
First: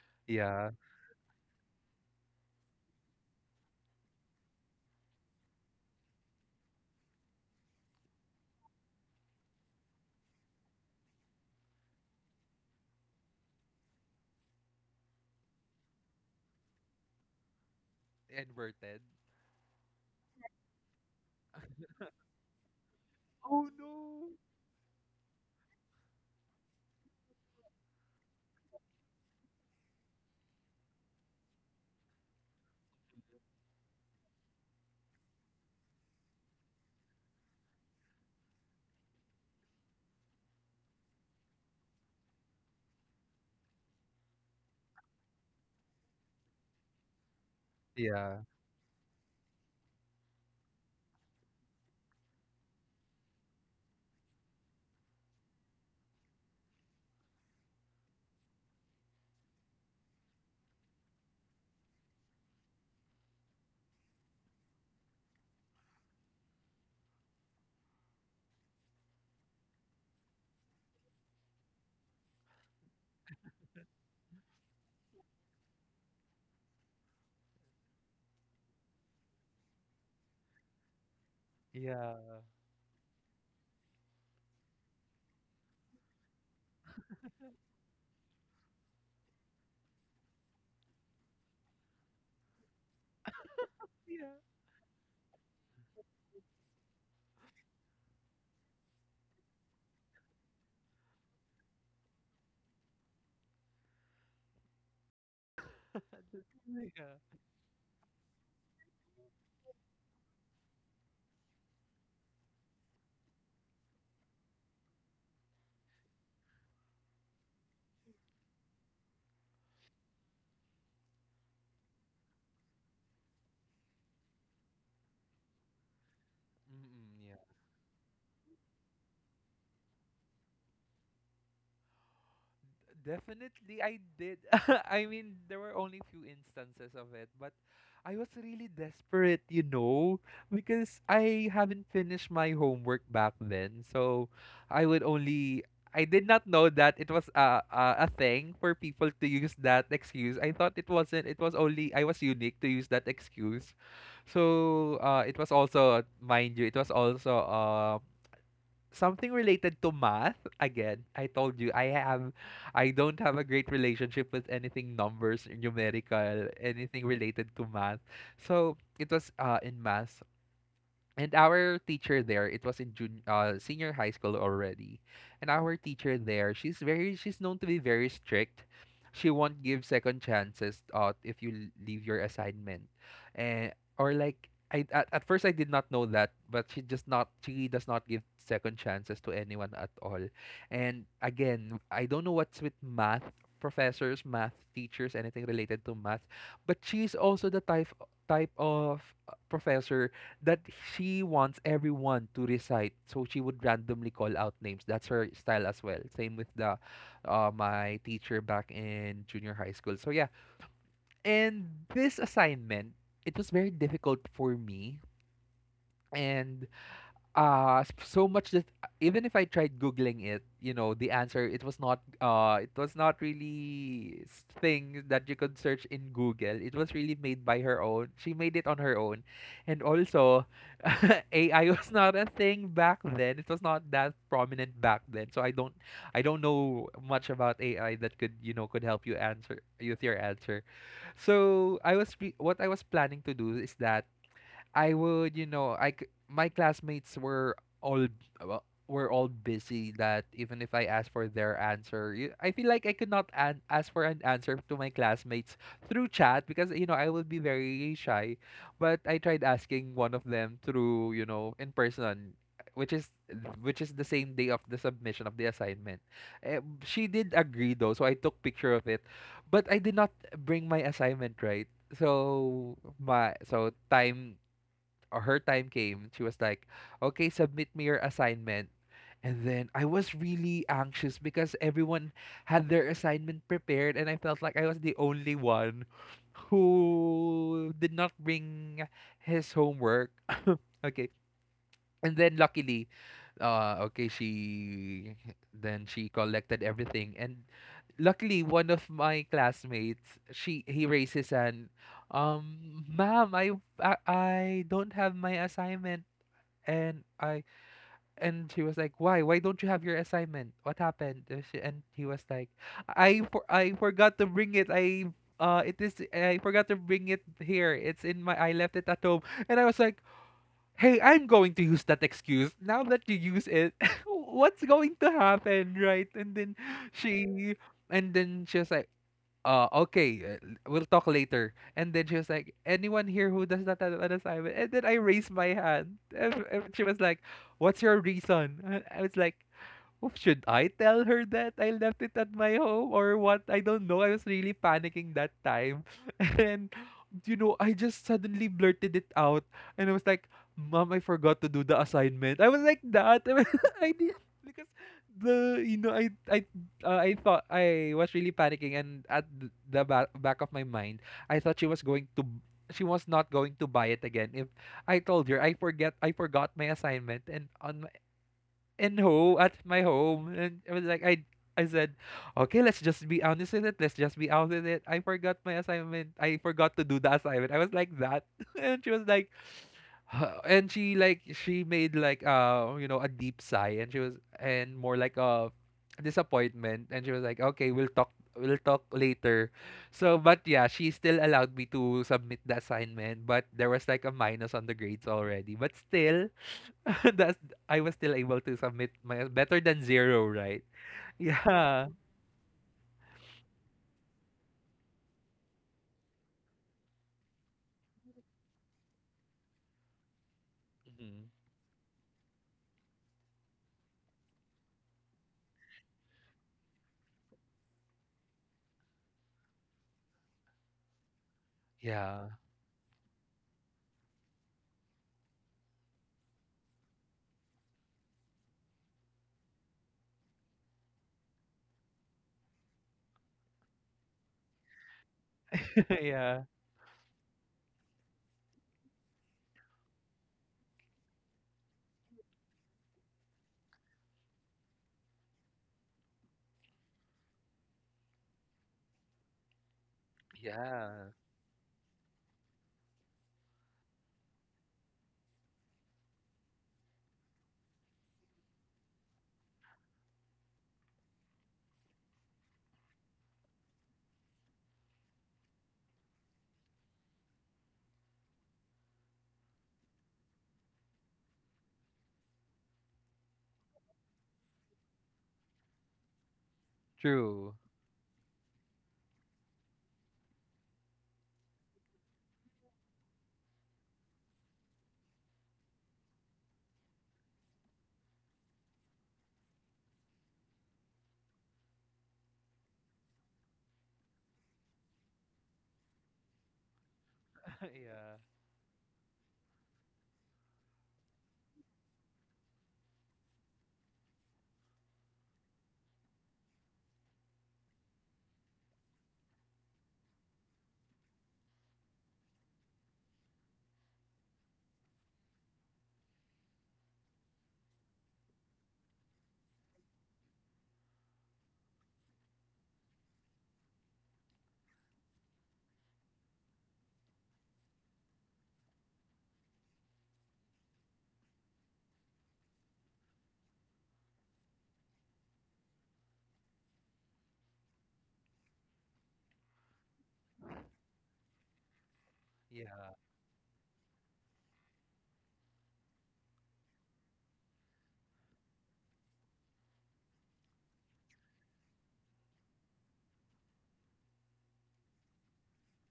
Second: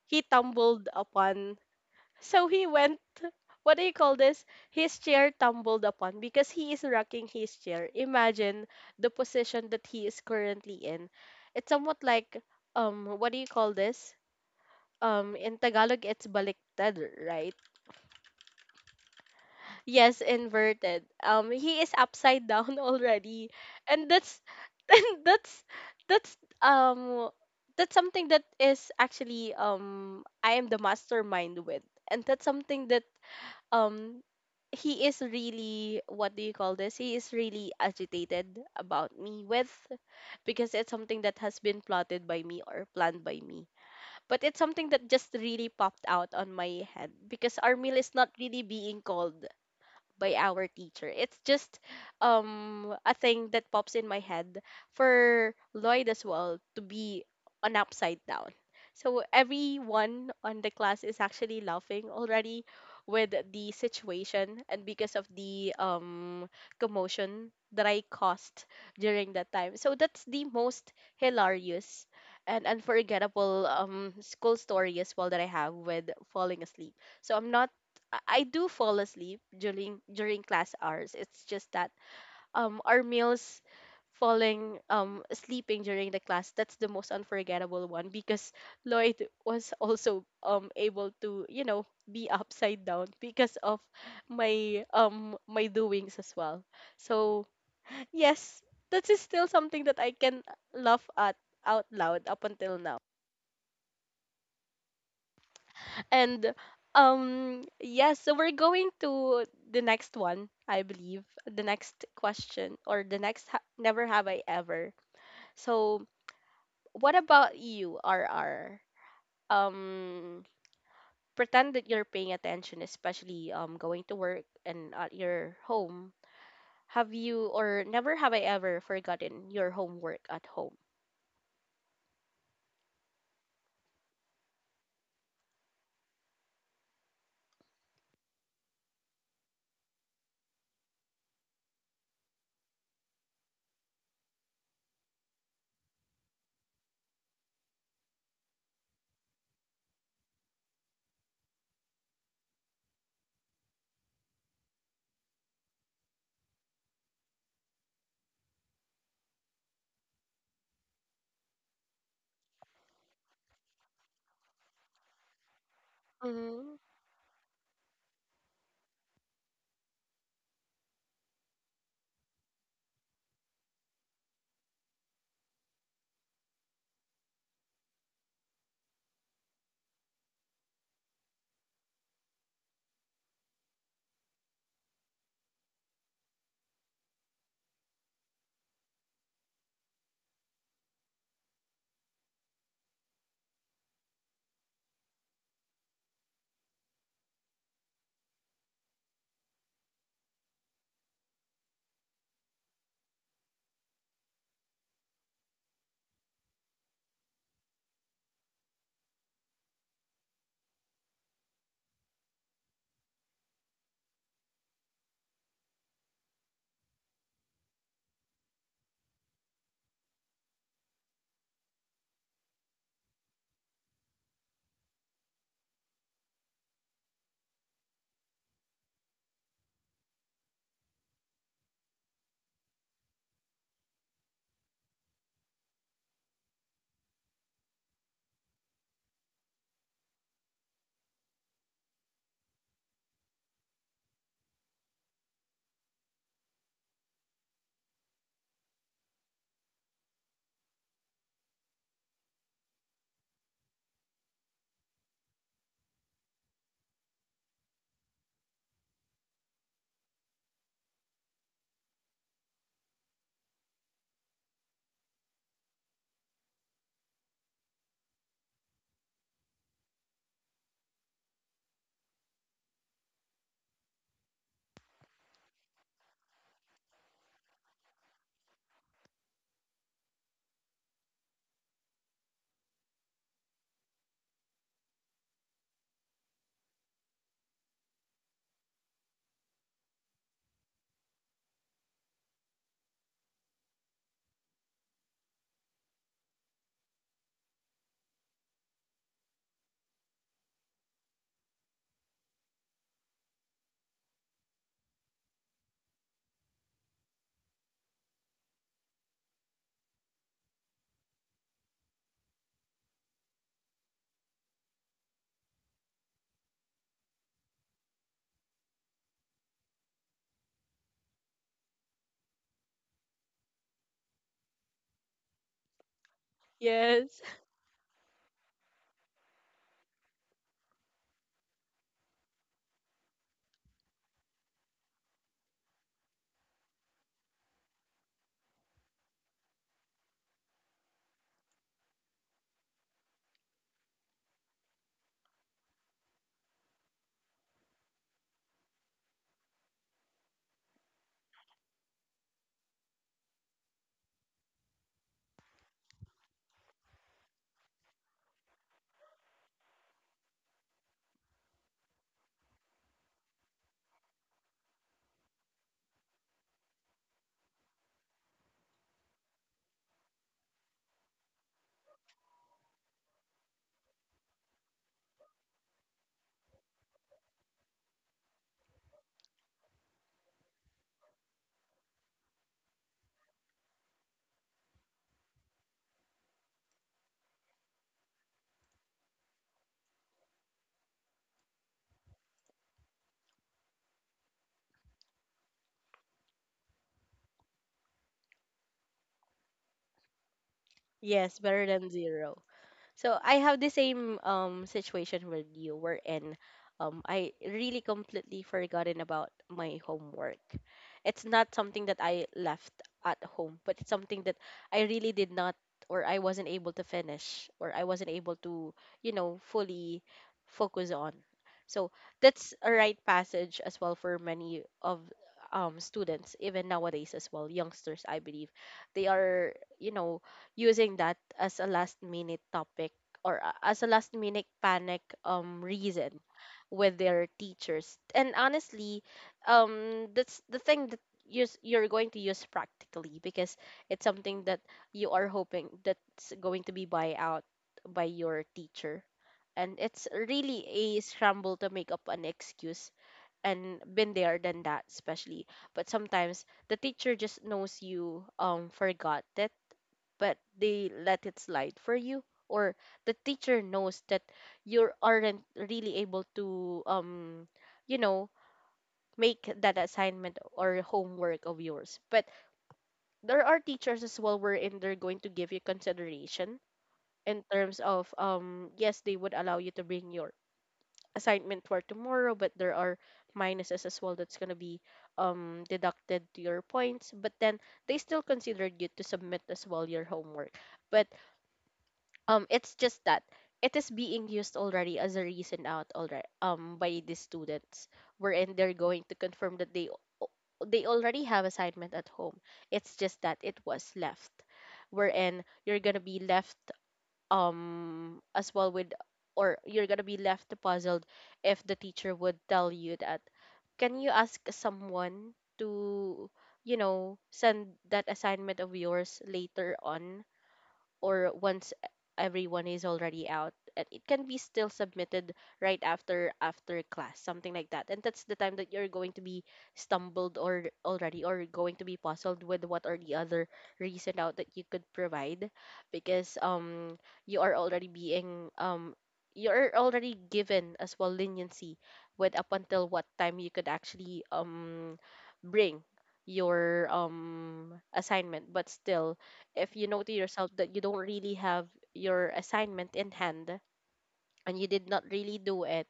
S1: he
S2: Yeah.
S1: tumbled upon. So he went, what do you call this? His chair tumbled upon because he is rocking his chair. Imagine the position that he is currently in. It's somewhat like, um what do you call this? Um in Tagalog it's baliktad, right?
S2: Inverted.
S1: Yes, inverted. Um, he is upside down already,
S2: Oh no.
S1: and that's and that's that's um that's something that is actually, um I am the mastermind with, and that's something that um he is really, what do you call this? He is really agitated about me with, because it's something that has been plotted by me or planned by me. But it's something that just really popped out on my head because our meal is not
S2: Yeah.
S1: really being called by our teacher. It's just um a thing that pops in my head for Lloyd as well to be on upside down. So everyone on the class is actually laughing already with the situation and because of the um commotion that I caused during that time. So that's the most hilarious and unforgettable um school story as well that I have with falling asleep. So I'm not I I do fall asleep during during class hours. It's just that
S2: Yeah.
S1: um our meals falling um sleeping during the class, that's the most unforgettable one because Lloyd was also um able to, you know, be upside down because of
S2: Yeah.
S1: my um my doings as well. So yes, that is still something that I can laugh at out loud up until now.
S2: That's—
S1: And
S2: yeah.
S1: um yes, so we're going to the next one, I believe. The next question or the next ha- never have I ever. So, what about you, R R? Um pretend that you're paying attention, especially um going to work and at your home. Have
S2: Mm-mm,
S1: you,
S2: yeah.
S1: or never have I ever, forgotten your homework at home?
S2: Definitely, I did. I mean, there were only few instances of it, but I was really desperate, you know, because I haven't finished my homework back then. So I would only— I did not know that it was a, a, a thing for people to use that excuse. I thought it wasn't. It was only— I was unique to use that excuse. So uh, it was also, mind you, it was also um, something related to math. Again, I told you, I have— I don't have a great relationship with anything numbers, numerical,
S1: Hmm.
S2: anything related to math. So it was uh in math. And our teacher there, it was in junior, uh, senior high school already. And our teacher there, she's very— she's known to be very strict. She won't give second chances uh, if you l- leave your assignment. And, or like, I at, at first I did not know that, but she just— not she does not give second chances to anyone at all. And again, I don't know what's with math professors, math teachers, anything related to math, but she's also the type type of uh, professor that she wants everyone to recite. So she would randomly call out names. That's her style as well. Same with the uh, my teacher back in junior high school. So yeah. And this assignment, it was very difficult for me. And uh s- so much that uh, even if I tried googling it, you know, the answer, it was not uh it was not really s- thing that you could search in Google. It was really made by her own. She made it on her own. And also, A I was not a thing back then. It was not that prominent back then. So I don't I don't know much about A I that could, you know, could help you answer with your answer. So I was re- what I was planning to do is that I would, you know, I c- my classmates were all— well, were all busy, that even if I asked for their answer, you— I feel like I could not an- ask for an answer to my classmates through chat because you know I would be very shy. But I tried asking one of them through, you know, in person, which is— which is the same day of the submission of the assignment. Eh, she did agree though, so I took picture of it, but I did not bring my assignment, right? So my— so time— uh, her time came, she was like, "Okay, submit me your assignment." And then I was really anxious because everyone had their assignment prepared, and I felt like I was the only one who did not bring his homework. Okay, and then luckily, uh, okay, she— then she collected everything, and luckily one of my classmates, she he raised his hand, um, ma'am, I I, I don't have my assignment, and I— and she was like, why— why don't you have your assignment? What happened? And she- and he was like, I for, I forgot to bring it. I uh, it is I forgot to bring it here. It's in my— I left it at home. And I was like, hey, I'm going to use that excuse. Now that you use it, what's going to happen, right? And then
S1: Yes.
S2: she— and then she was like, uh, okay, uh, we'll talk later. And then she was like, anyone here who does not have an assignment? And then I raised my hand. And, and she was like, what's your reason? And I was like, "Oh, should I tell her that I left it at my home or what? I don't know. I was really panicking that time." And, you know, I just suddenly blurted it out. And I was like, "Mom, I forgot to do the assignment." I was like that. I, I did because the you know I I uh, I thought I was really panicking, and at th- the ba- back of my mind I thought she was going to b- she was not going to buy it again if I told her I forget I forgot my assignment and on in home at my home. And I was like, I I said, "Okay, let's just be honest with it. Let's just be out with it. I forgot my assignment. I forgot to do the assignment." I was like that. And she was like, "Huh," and she, like, she made like uh you know a deep sigh, and she was, and more like a disappointment. And she was like, "Okay, we'll talk we'll talk later." So, but yeah, she still allowed me to submit the assignment, but there was like a minus on the grades already. But still, That's I was still able to submit my, better than zero, right?
S1: Yes, better
S2: Yeah.
S1: than zero. So I have the same um situation with you wherein um I really completely forgotten about my homework.
S2: Mhm.
S1: It's not something that I left at home, but it's something that I really did not, or I wasn't able to finish, or I wasn't able to, you know, fully focus on. So
S2: Yeah.
S1: that's a right passage as well for many of um students, even nowadays as well, youngsters, I believe they are, you know, using that as a last minute topic or a- as a last minute panic um reason
S2: Yeah.
S1: with their teachers. And honestly, um that's the thing that you you're going to use practically because it's something that you are hoping that's going to be buy out by your teacher. And it's really a
S2: Yeah.
S1: scramble to make up an excuse, and been there than that, especially. But sometimes the teacher just knows you um forgot it but they let it slide for you, or the teacher knows that you aren't really able to um you know make that assignment or homework of yours, but there are teachers as well wherein they're going to give you consideration in
S2: True.
S1: terms of, um yes, they would allow you to bring your assignment for tomorrow, but there are minuses as well that's going to be um deducted to your points, but then they still considered you to submit as well your homework. But Um, it's just that it is being used already as a reason out already um by the students
S2: Yeah.
S1: wherein they're going to confirm that they al- they already have assignment at home. It's just that it was left. Wherein you're gonna be left um as well with, or you're gonna be left puzzled, if the teacher would tell you that can you ask someone to, you know, send that assignment of yours later on, or once everyone is already out and it can be still submitted right after after class, something like that. And that's the time that you're going to be stumbled or already, or going to be puzzled with what are the other reason out that you could provide, because um you are already being um you're already given as well leniency with up until
S2: Yeah.
S1: what time you could actually um bring your um assignment. But still, if you know to yourself that you don't really have your assignment in hand and you did not really do it,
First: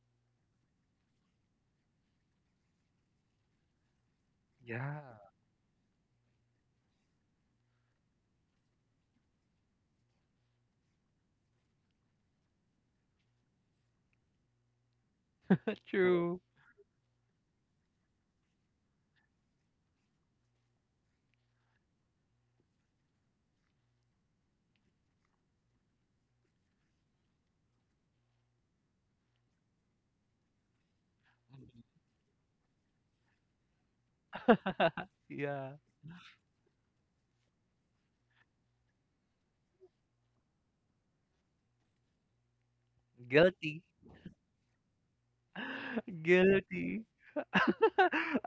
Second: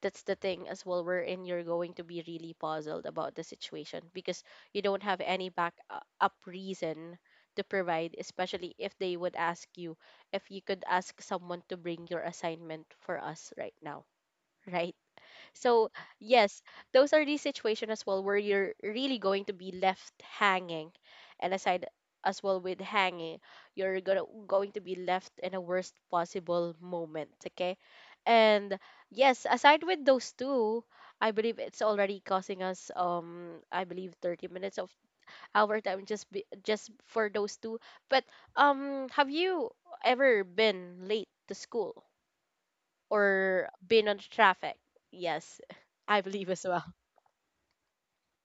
S1: that's the thing as well wherein you're going to be really puzzled about the situation, because you
S2: Yeah.
S1: don't have any back uh, up reason to provide, especially if they would ask you if you could ask someone to bring your assignment for us right now, right? So
S2: True.
S1: yes, those are the situation as well where you're really going to be left hanging, and aside as well with hanging, you're gonna going to be left in a worst possible moment. Okay, and yes, aside with those two, I believe it's
S2: Mhm.
S1: already causing us um I believe thirty minutes of
S2: Yeah.
S1: our time just be, just for those two. But um, have you ever been late to school or
S2: Guilty.
S1: been on traffic? Yes, I believe as well.
S2: Guilty.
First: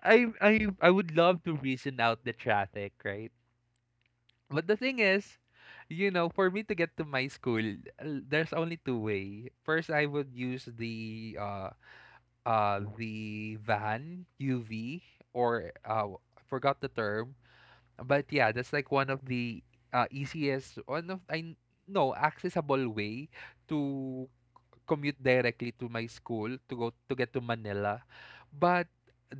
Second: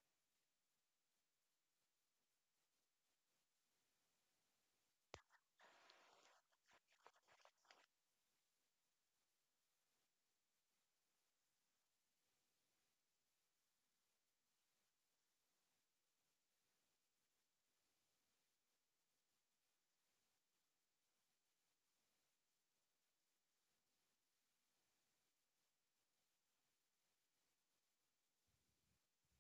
S2: I I I would love to reason out the traffic, right? But the thing is, you know, for me to get to my school, uh, there's only two way. First, I would use the uh uh the van U V, or uh I forgot the term, but yeah, that's like one of the uh easiest, one of, I, no, accessible way to commute directly to my school, to go to get to Manila. But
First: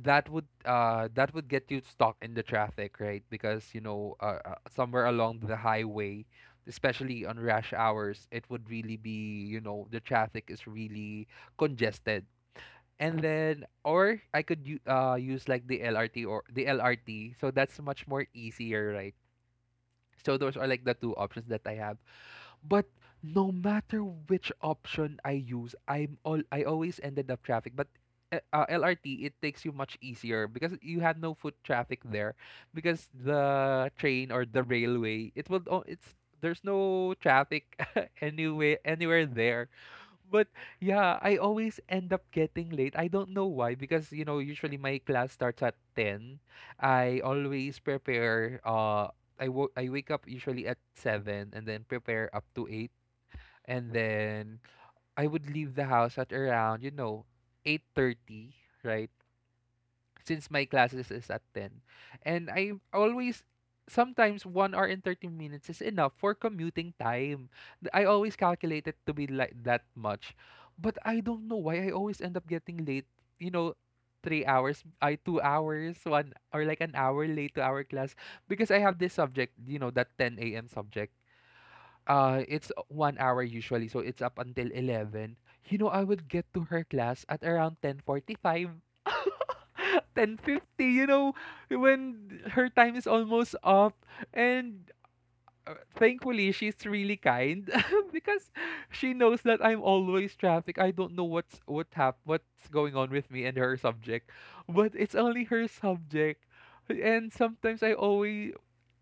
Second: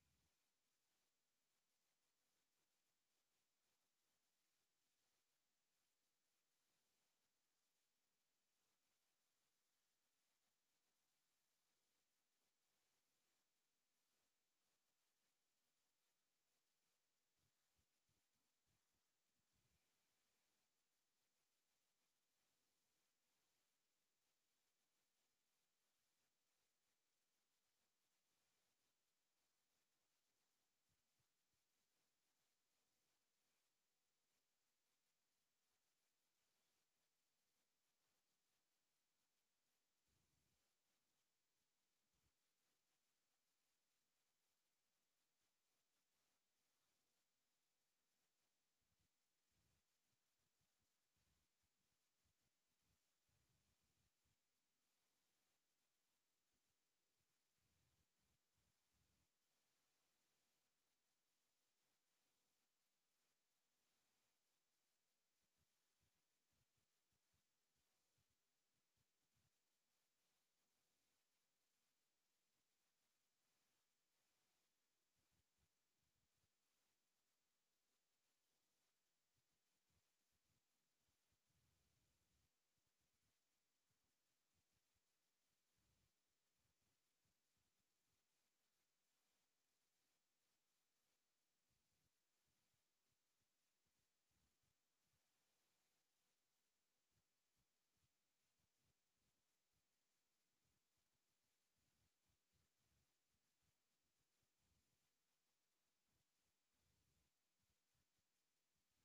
S2: that would uh that would get you stuck in the traffic, right? Because you know uh, uh, somewhere along the highway. Especially on rush hours, it would really be, you know, the traffic is really congested. And then, or I could u- uh use like the L R T or the L R T. So that's much more easier, right? So those are like the two options that I have. But no matter which option I use, I'm all I always ended up traffic. But uh, uh, L R T, it takes you much easier because you had no foot traffic there, because the train, or the railway, it will oh, it's there's no traffic anyway anywhere there. But yeah, I always end up getting late. I don't know why, because you know usually my class starts at ten. I always prepare, uh I wo- I wake up usually at seven and then prepare up to eight, and then I would leave the house at around, you know eight thirty, right? Since my classes is at ten. And I always sometimes one hour and thirty minutes is enough for commuting time. Th- I always calculate it to be like that much. But I don't know why I always end up getting late, you know, three hours, I two hours, one, or like an hour late to our class, because I have this subject, you know, that ten a m subject. Uh, it's one hour usually, so it's up until eleven. You know, I would get to her class at around ten forty-five, ten fifty, you know, when her time is almost up. And uh, thankfully, she's really kind, because she knows that I'm always traffic. I don't know what's what hap- what's going on with me and her subject, but it's only her subject. And sometimes I always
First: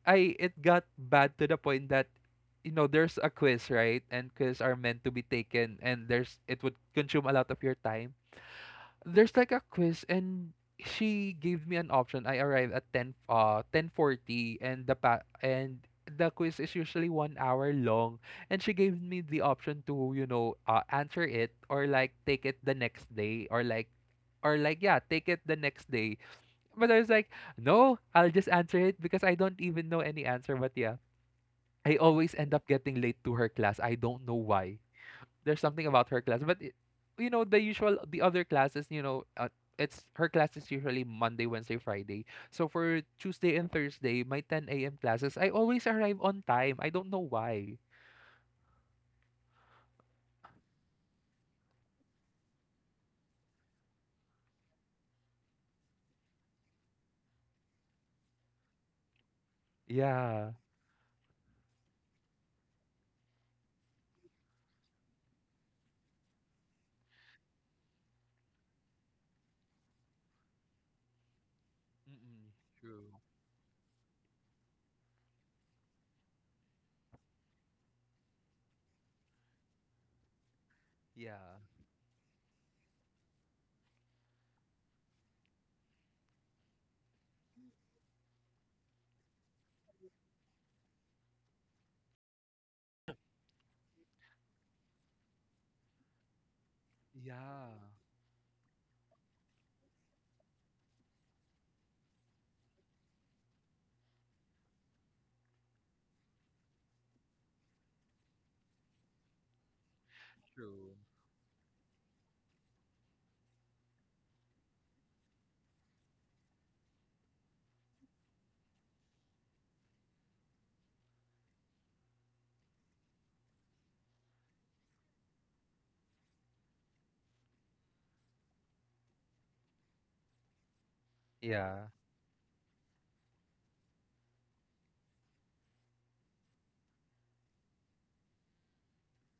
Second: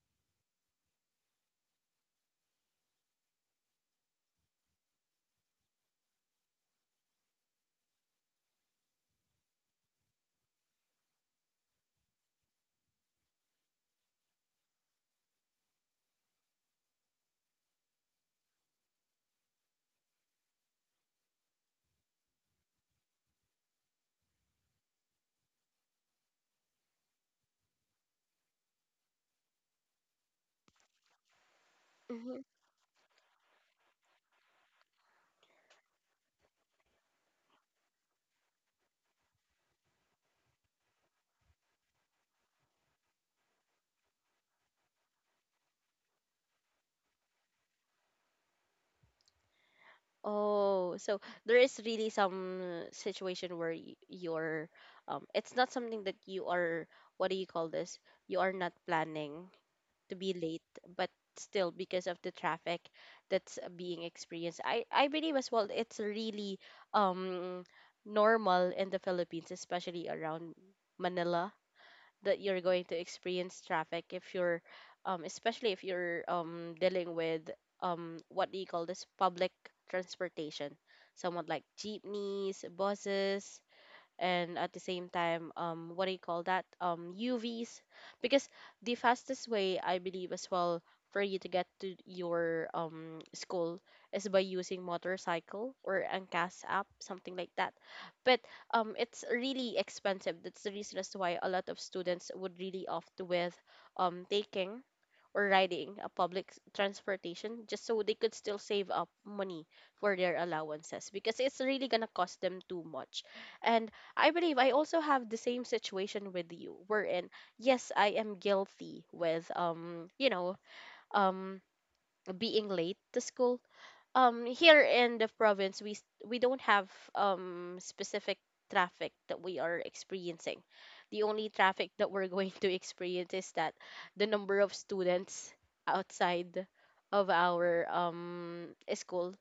S2: I it got bad to the point that, you know there's a quiz, right? And quiz are meant to be taken, and there's it would consume a lot of your time. There's like a quiz, and she gave me an option. I arrived at ten, uh ten forty, and the pa- and the quiz is usually one hour long, and she gave me the option to, you know uh, answer it or like take it the next day, or like, or like yeah, take it the next day. But I was like, "No, I'll just answer it because I don't even know any answer." But yeah, I always
S1: Hmm.
S2: end up getting late to her class. I don't know why. There's something about her class, but it, you know the usual, the other classes. You know, uh, it's her class is usually Monday, Wednesday, Friday. So for Tuesday and Thursday, my ten a m classes, I always arrive on time. I don't know why.
S1: Oh, so there is really some situation where y- you're, um, it's not something that you are, what do you call this? You are not planning to be
S2: Yeah.
S1: late, but still because of the traffic that's uh, being experienced. I, I believe as well, it's really um normal in the Philippines, especially around Manila, that
S2: Mm-mm.
S1: you're going to
S2: True.
S1: experience traffic if you're, um especially if you're, um dealing with, um what do you call this, public transportation, somewhat
S2: Yeah.
S1: like jeepneys, buses, and at the same time, um what do you call that, um U Vs. Because the fastest way, I believe as well, for you to get to your um school is by using motorcycle or Angkas app, something like that.
S2: Yeah.
S1: But um it's really expensive. That's the reason as to why a lot of students would really opt with um taking or riding a public s- transportation, just so they could still save up money for their
S2: True.
S1: allowances, because it's really going to cost them too much. And I believe I also have the same situation with you, wherein, yes, I am guilty with, um, you know, um being late to school. um here in the province, we s- we don't have um specific traffic that we are experiencing. The only
S2: Yeah.
S1: traffic that we're going to experience is that the number of students outside of our um school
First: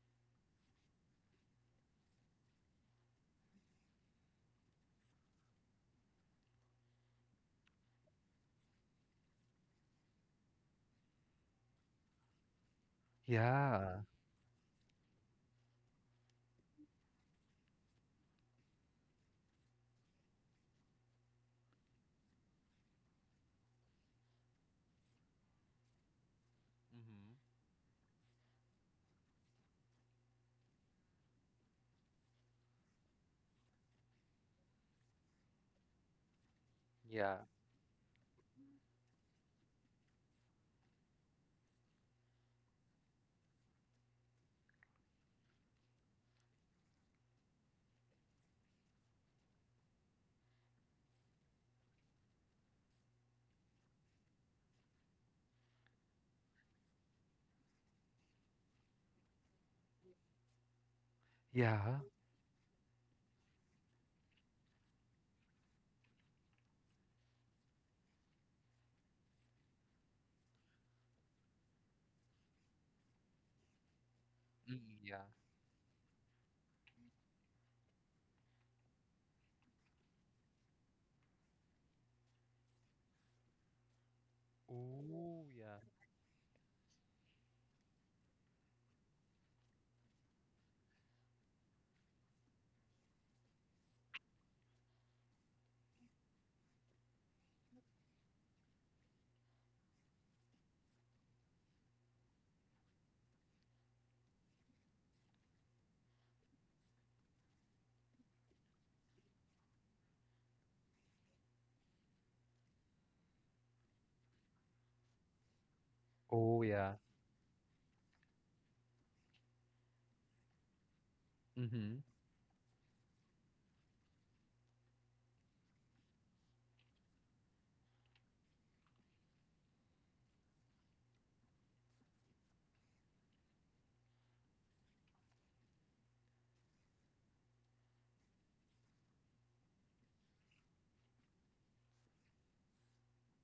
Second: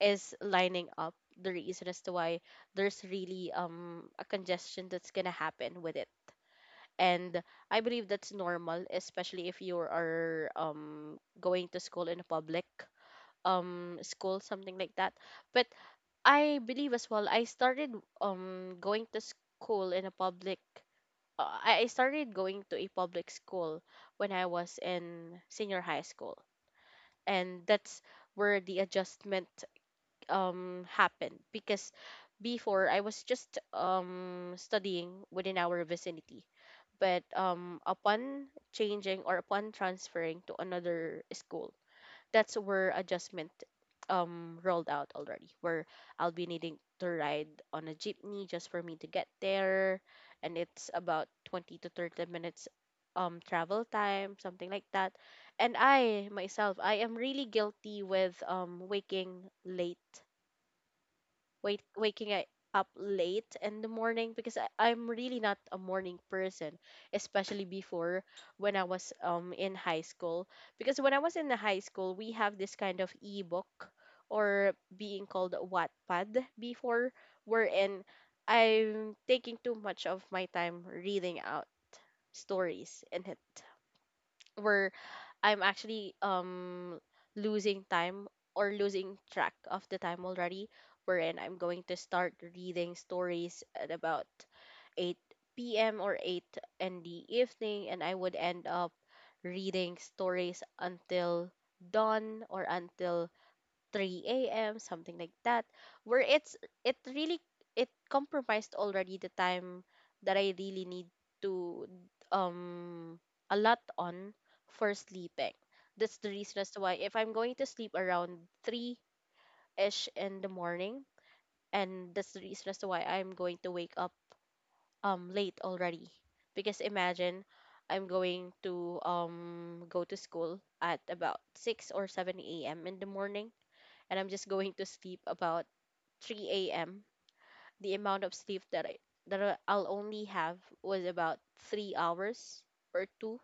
S1: is lining up, the reason as to why there's really um a congestion that's gonna happen with it. And I believe that's normal, especially if you are um going to school in public, um
S2: Yeah.
S1: school, something like that. But I believe as well, I started um going to school in a public, uh, i I started going to a public school when I was in senior high school.
S2: Mm-hmm.
S1: And that's where the adjustment um happened, because before I was just um studying within our vicinity. But
S2: Yeah.
S1: um upon changing or upon transferring to another school, that's where adjustment um rolled out already, where I'll be needing to ride on a jeepney just for me to get there. And it's about twenty to thirty minutes um travel time, something like that. And I myself, I am really guilty with um waking late wait
S2: Yeah.
S1: waking I- up late in the morning, because I, I'm really not a morning person, especially before, when I was um in high school. Because when I was in the high school, we have this kind of ebook, or
S2: Mm,
S1: being
S2: yeah.
S1: called Wattpad before, wherein I'm taking too much of my time reading out stories in it, where
S2: Oh,
S1: I'm
S2: yeah.
S1: actually um losing time or losing track of the time already, wherein I'm going to start reading stories at about eight p m or eight in the evening, and I would end up reading stories until dawn or until three a m, something like that, where it's it really it compromised already the time that I really need to, um a lot on for sleeping. That's the reason
S2: Oh
S1: as to why,
S2: yeah.
S1: if I'm going to sleep around three-ish in the morning,
S2: Mm-hmm.
S1: and that's the reason as to why I'm going to wake up um late already. Because imagine I'm going to um go to school at about six or seven a m in the morning, and I'm just going to sleep about three a m. The amount of sleep that I that I- I-'ll only have was about three hours or two,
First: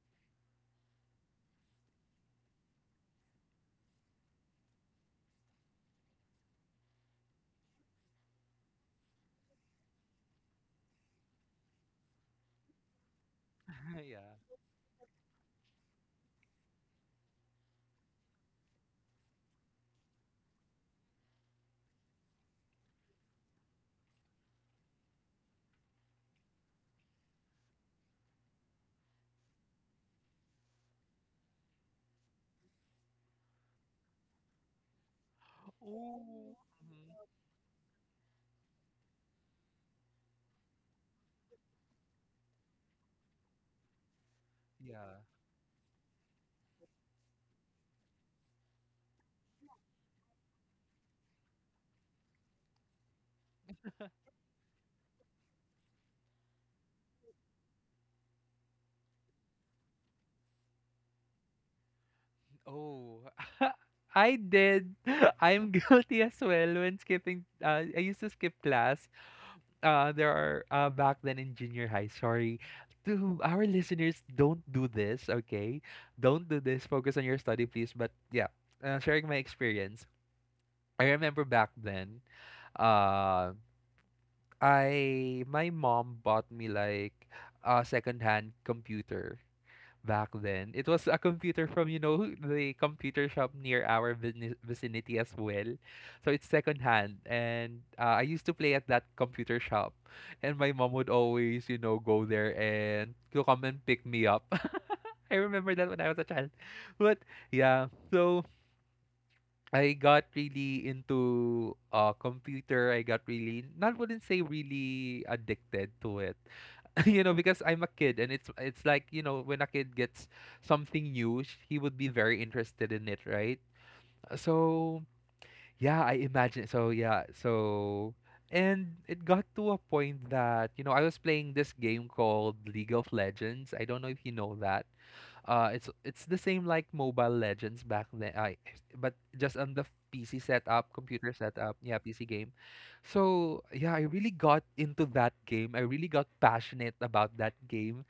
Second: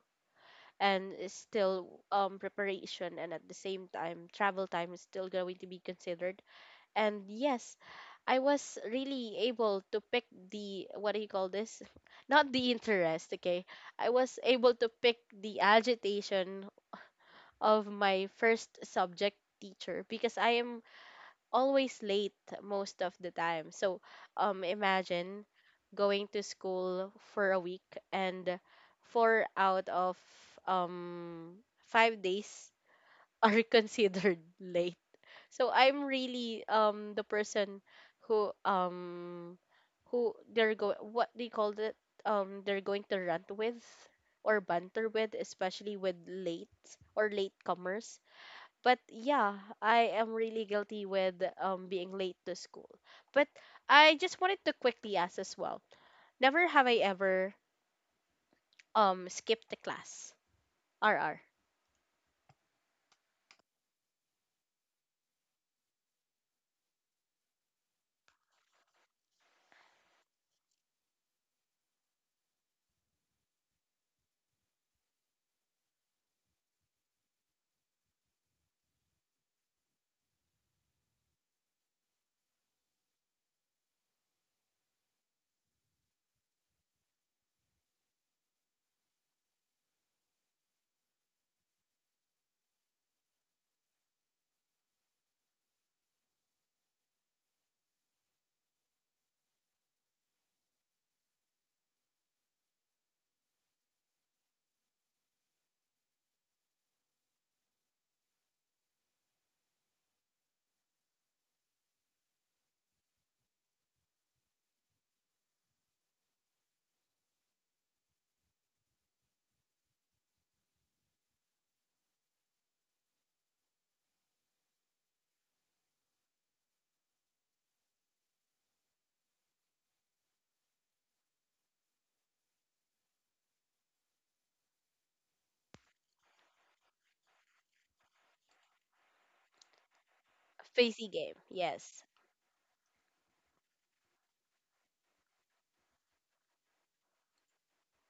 S1: and is still um preparation, and at the same time travel time is still going to be considered. And yes, I was really able to pick the, what do you call this? Not the interest, okay. I
S2: Yeah.
S1: was able to pick the agitation of my first subject teacher, because I am always late most of the time. So, um, imagine going to school for a week, and four out of um five days are considered late. So I'm
S2: Oh.
S1: really um the
S2: Mhm.
S1: person who um who, they're go what they call it, um they're going to rant with, or banter
S2: Yeah.
S1: with, especially with late or latecomers. But yeah, I am really guilty with um being late to school. But I just wanted to quickly ask as well. Never have I ever um skipped a class. R R.
S2: Oh. I did. I'm guilty as well when skipping. Uh, I used to skip class. Uh, there are uh, back then in junior high. Sorry to our listeners, don't do this. Okay, don't do this. Focus on your study, please. But yeah, uh, sharing my experience. I remember back then. Um, I my mom bought me like a secondhand computer back then. It was a computer from, you know, the computer shop near our vicini- vicinity as well. So it's secondhand, and uh, I used to play at that computer shop, and my mom would always, you know, go there and to come and pick me up. I remember that when I was a child. But yeah, so I got really into uh computer. I got really, not, wouldn't say really addicted to it. You know, because I'm a kid, and it's it's like, you know, when a kid gets something new, sh- he would be very interested in it, right? So, yeah, I imagine. So, yeah. So, and it got to a point that, you know, I was playing this game called League of Legends. I don't know if you know that. Uh, it's it's the same like Mobile Legends back then, I, but just on the P C setup,
S1: Facey
S2: computer
S1: game.
S2: setup, yeah,
S1: Yes.
S2: P C game. So yeah, I really got into that game. I really got passionate about that game,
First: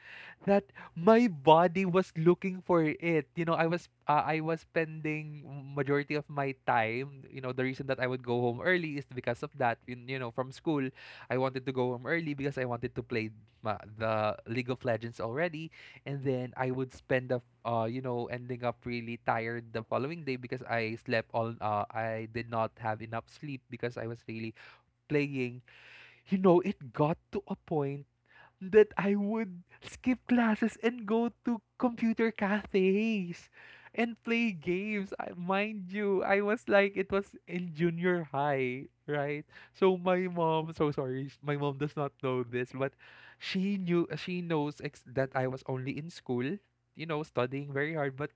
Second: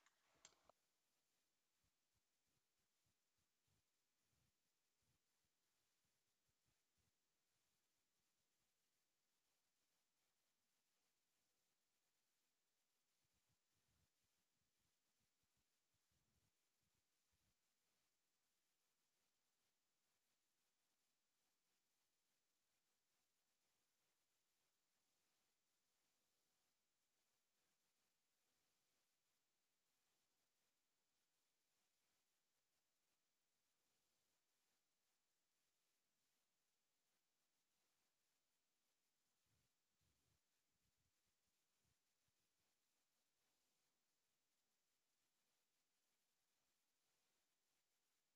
S2: that my body was looking for it. You know, I was uh, I was spending majority of my time. You know, the reason that I would go home early is because of that. You, you know, from school, I wanted to go home early because I wanted to play ma- the League of Legends already. And then I would spend up, uh you know ending up really tired the following day because I slept all, uh I did not have enough sleep because I was really playing. You know it got to a point that I would skip classes and go to computer cafes and play games. I, mind you, I was like, it was in junior high, right? So my mom, so sorry, sh- my mom does not know this, but she knew, she knows ex- that I was only in school, you know, studying very hard, but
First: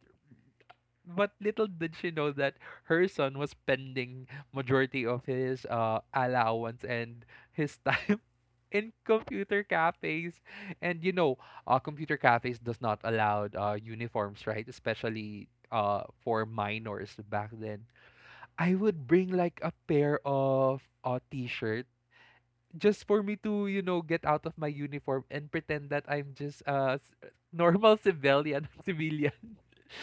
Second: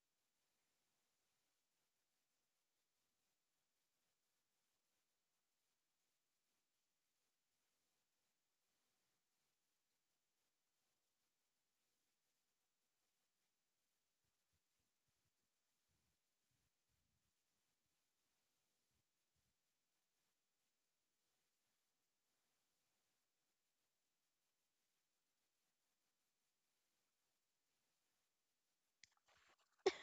S2: but little did she know that her son was spending majority of his uh allowance and his time in computer cafes. And you know, uh, computer cafes does not allow uh, uniforms, right? Especially uh, for minors back then. I would bring like a pair of uh, t-shirt just for me to you know get out of my uniform and pretend that I'm just a s- normal civilian civilian.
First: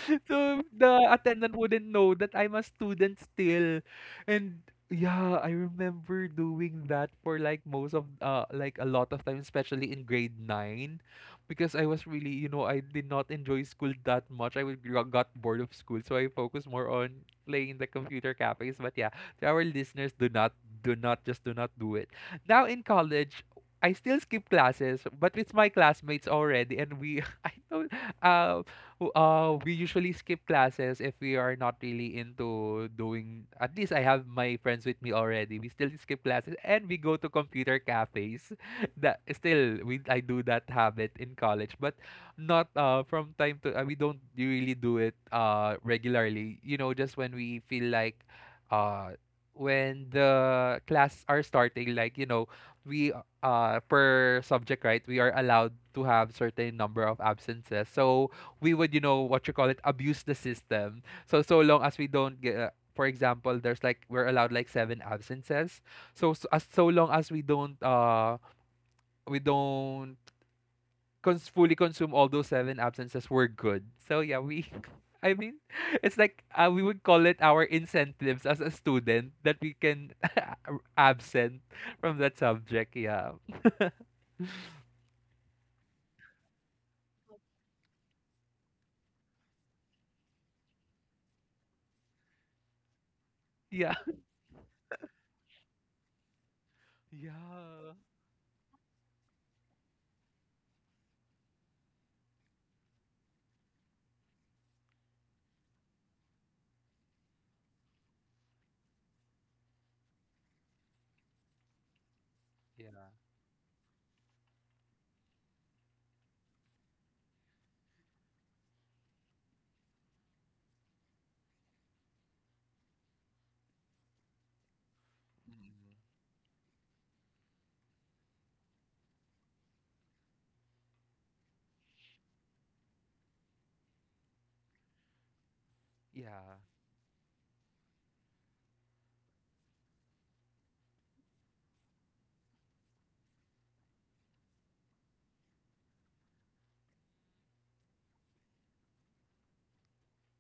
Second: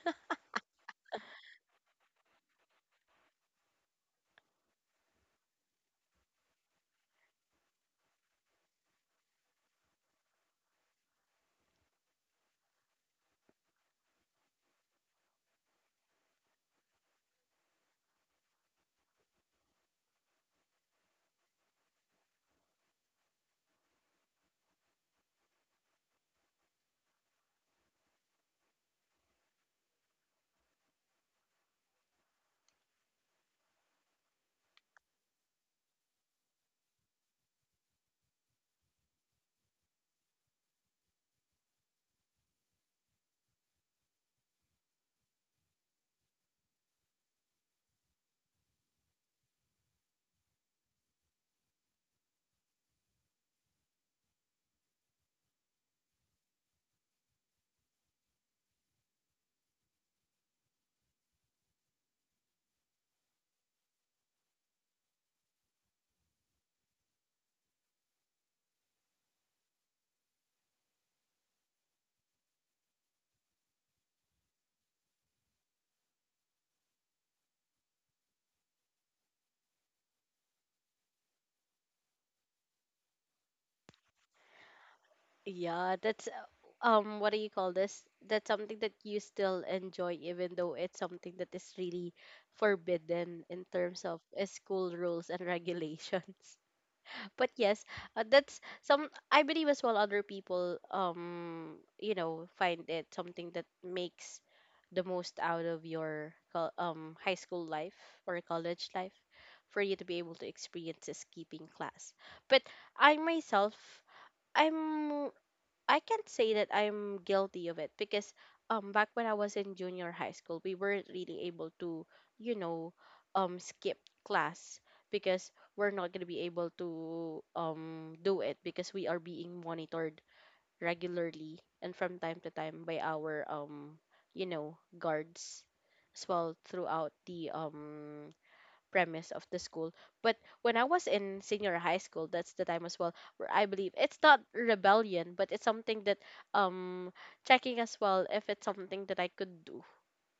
S2: So the attendant wouldn't know that I'm a student still, and yeah, I remember doing that for like most of uh like a lot of time, especially in grade nine, because I was really you know I did not enjoy school that much. I would gro- got bored of school, so I focused more on playing in the computer cafes. But yeah, to our listeners, do not, do not, just do not do it. Now in college, I still skip classes, but with my classmates already, and we I know, uh, w- uh we usually skip classes if we are not really into doing. At least I have my friends with me already. We still skip classes, and we go to computer cafes. That still we I do that habit in college, but not, uh from time to, uh, we don't really do it, uh regularly. You know, just when we feel like, uh when the class are starting, like, you know we, uh per subject, right, we are allowed to have certain number of absences. So we would, you know what you call it, abuse the system, so, so long as we don't get, uh, for example, there's like we're allowed like seven absences. So, so as so long as we don't, uh we don't cons- fully consume all those seven absences, were good. So yeah, we I mean, it's like uh, we would call it our incentives as a student that we can r- absent from that subject. Yeah.
S1: Yeah, that's uh, um what do you call this? That's something that you still enjoy, even though it's something that is really forbidden in
S2: Yeah.
S1: terms of uh, school rules and regulations. But yes,
S2: Yeah.
S1: uh, that's some, I believe as well, other people um you know, find it something that makes the most out of your col- um high school life or college life, for you to be able to experience this keeping class. But
S2: Yeah.
S1: I myself, I'm I can't say that I'm guilty of it, because um back when I was in junior high school, we weren't really able to, you know, um skip class, because
S2: Mm-mm.
S1: we're not going to be able to um do it, because we are being monitored regularly and from time to time by our, um you know, guards as well
S2: Yeah.
S1: throughout the um premise of the school. But when I was in senior high school, that's the time as well where I believe it's not rebellion, but it's something that, um checking as well if it's something that I could do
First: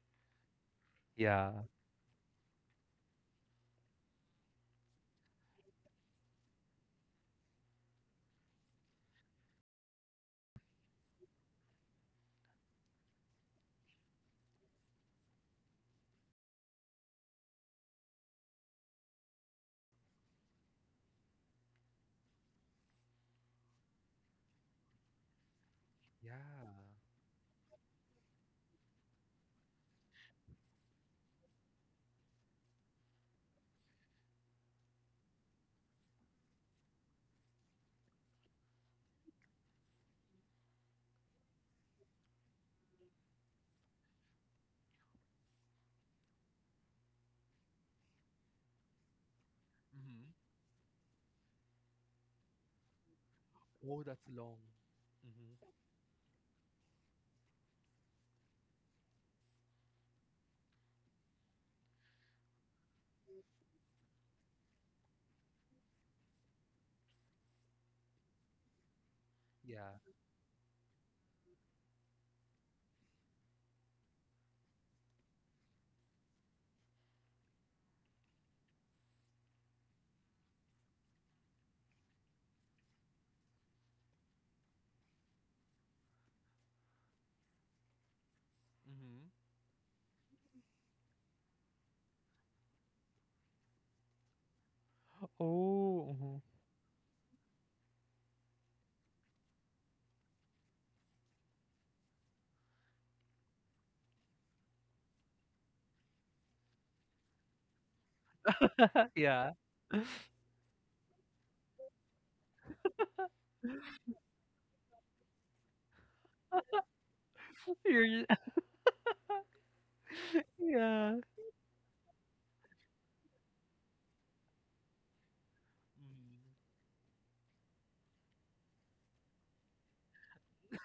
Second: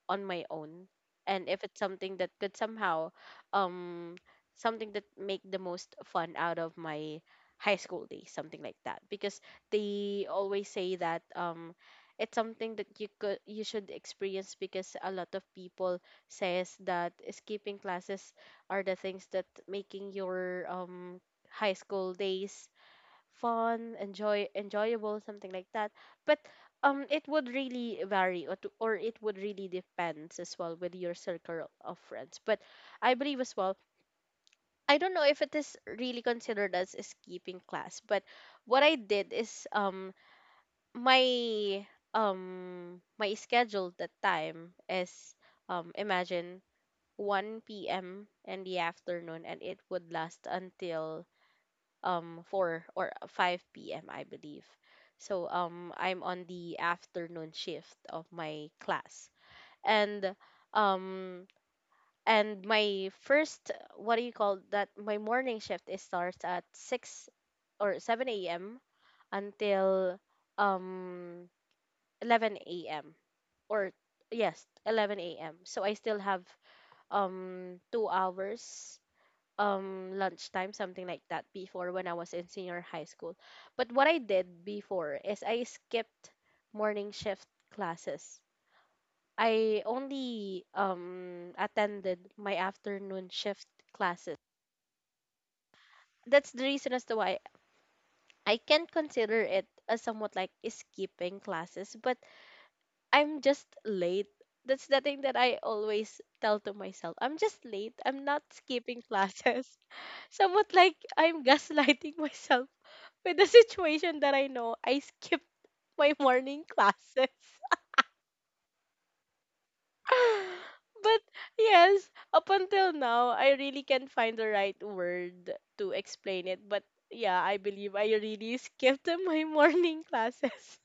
S1: on my own, and
S2: Yeah.
S1: if it's something that could somehow, um something that make the most fun out of my high school days, something like that. Because they always say that, um it's something that you could you should experience, because a lot of people says that skipping classes are the things that making your um high school days fun, enjoy enjoyable, something like that. But
S2: Yeah.
S1: um it would really vary, or, to, or it would really depends as well with your circle of friends. But I believe as well, I don't know if it is really considered as escaping class, but what I did is, um my um my schedule that time is, um imagine one p m in the afternoon, and it would
S2: Mm-hmm.
S1: last until, um four or 5
S2: Oh,
S1: p.m. I
S2: that's long.
S1: believe. So
S2: Mm-hmm.
S1: um I'm on the afternoon shift of my class. And um and my first, what do you call that, my morning shift is starts at six or seven a m
S2: Yeah.
S1: until um eleven a m, or yes, eleven a m. So I still have um two hours um lunchtime, something like that, before, when I was in senior high school. But what I did before is, I skipped morning shift classes.
S2: Mm-hmm.
S1: I only um attended my afternoon shift classes.
S2: Oh. Mhm.
S1: That's the reason as to why I can consider it as somewhat like skipping classes, but I'm just late. That's the thing that I always tell to myself. I'm just late. I'm not skipping
S2: Yeah.
S1: classes. Somewhat like I'm gaslighting myself with the situation that, I know, I skipped my morning classes.
S2: You're, yeah.
S1: But yes, up until now, I really can't find the right word to explain
S2: Mm-hmm.
S1: it. But yeah, I believe I really skipped my morning classes.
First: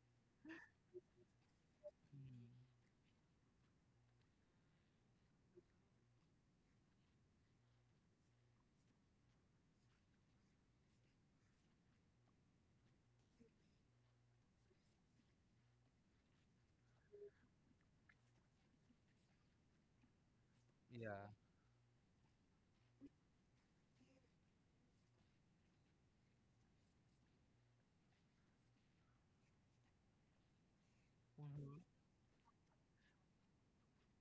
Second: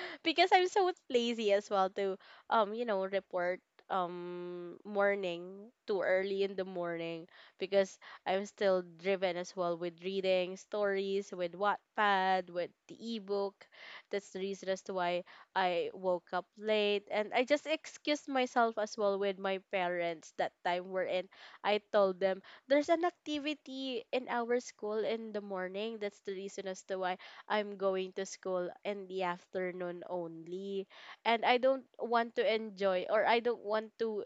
S1: Because I'm so lazy as well to, um you know, report um morning too early in the morning, because I'm still driven as well with reading stories with Wattpad, with the ebook. That's the reason as to why I woke up late, and I just excused myself as well with my parents that time, we in,
S2: Yeah.
S1: I told them there's an activity in our school in the morning. That's the reason as to why I'm going to school in the afternoon only. And I
S2: Mm-hmm.
S1: don't want to enjoy, or I don't want to,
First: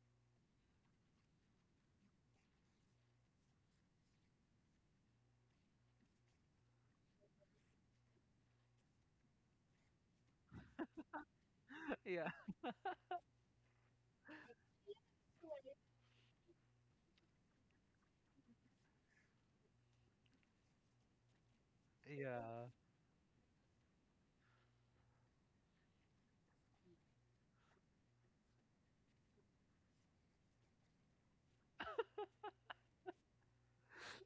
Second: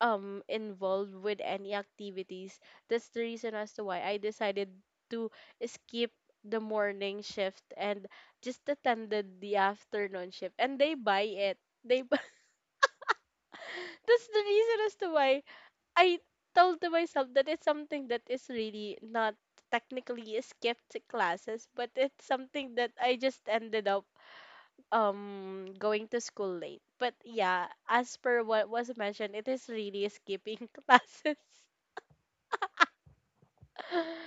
S1: um involve with any activities. That's the reason as to why I decided to skip the morning shift and just attended the afternoon shift. And they buy it. They bu-
S2: Yeah.
S1: That's the reason as to why I told to myself that it's something that is really not technically skipped classes, but it's
S2: Yeah.
S1: something that I just ended up um going to school late. But yeah, as per what was mentioned, it is really skipping classes.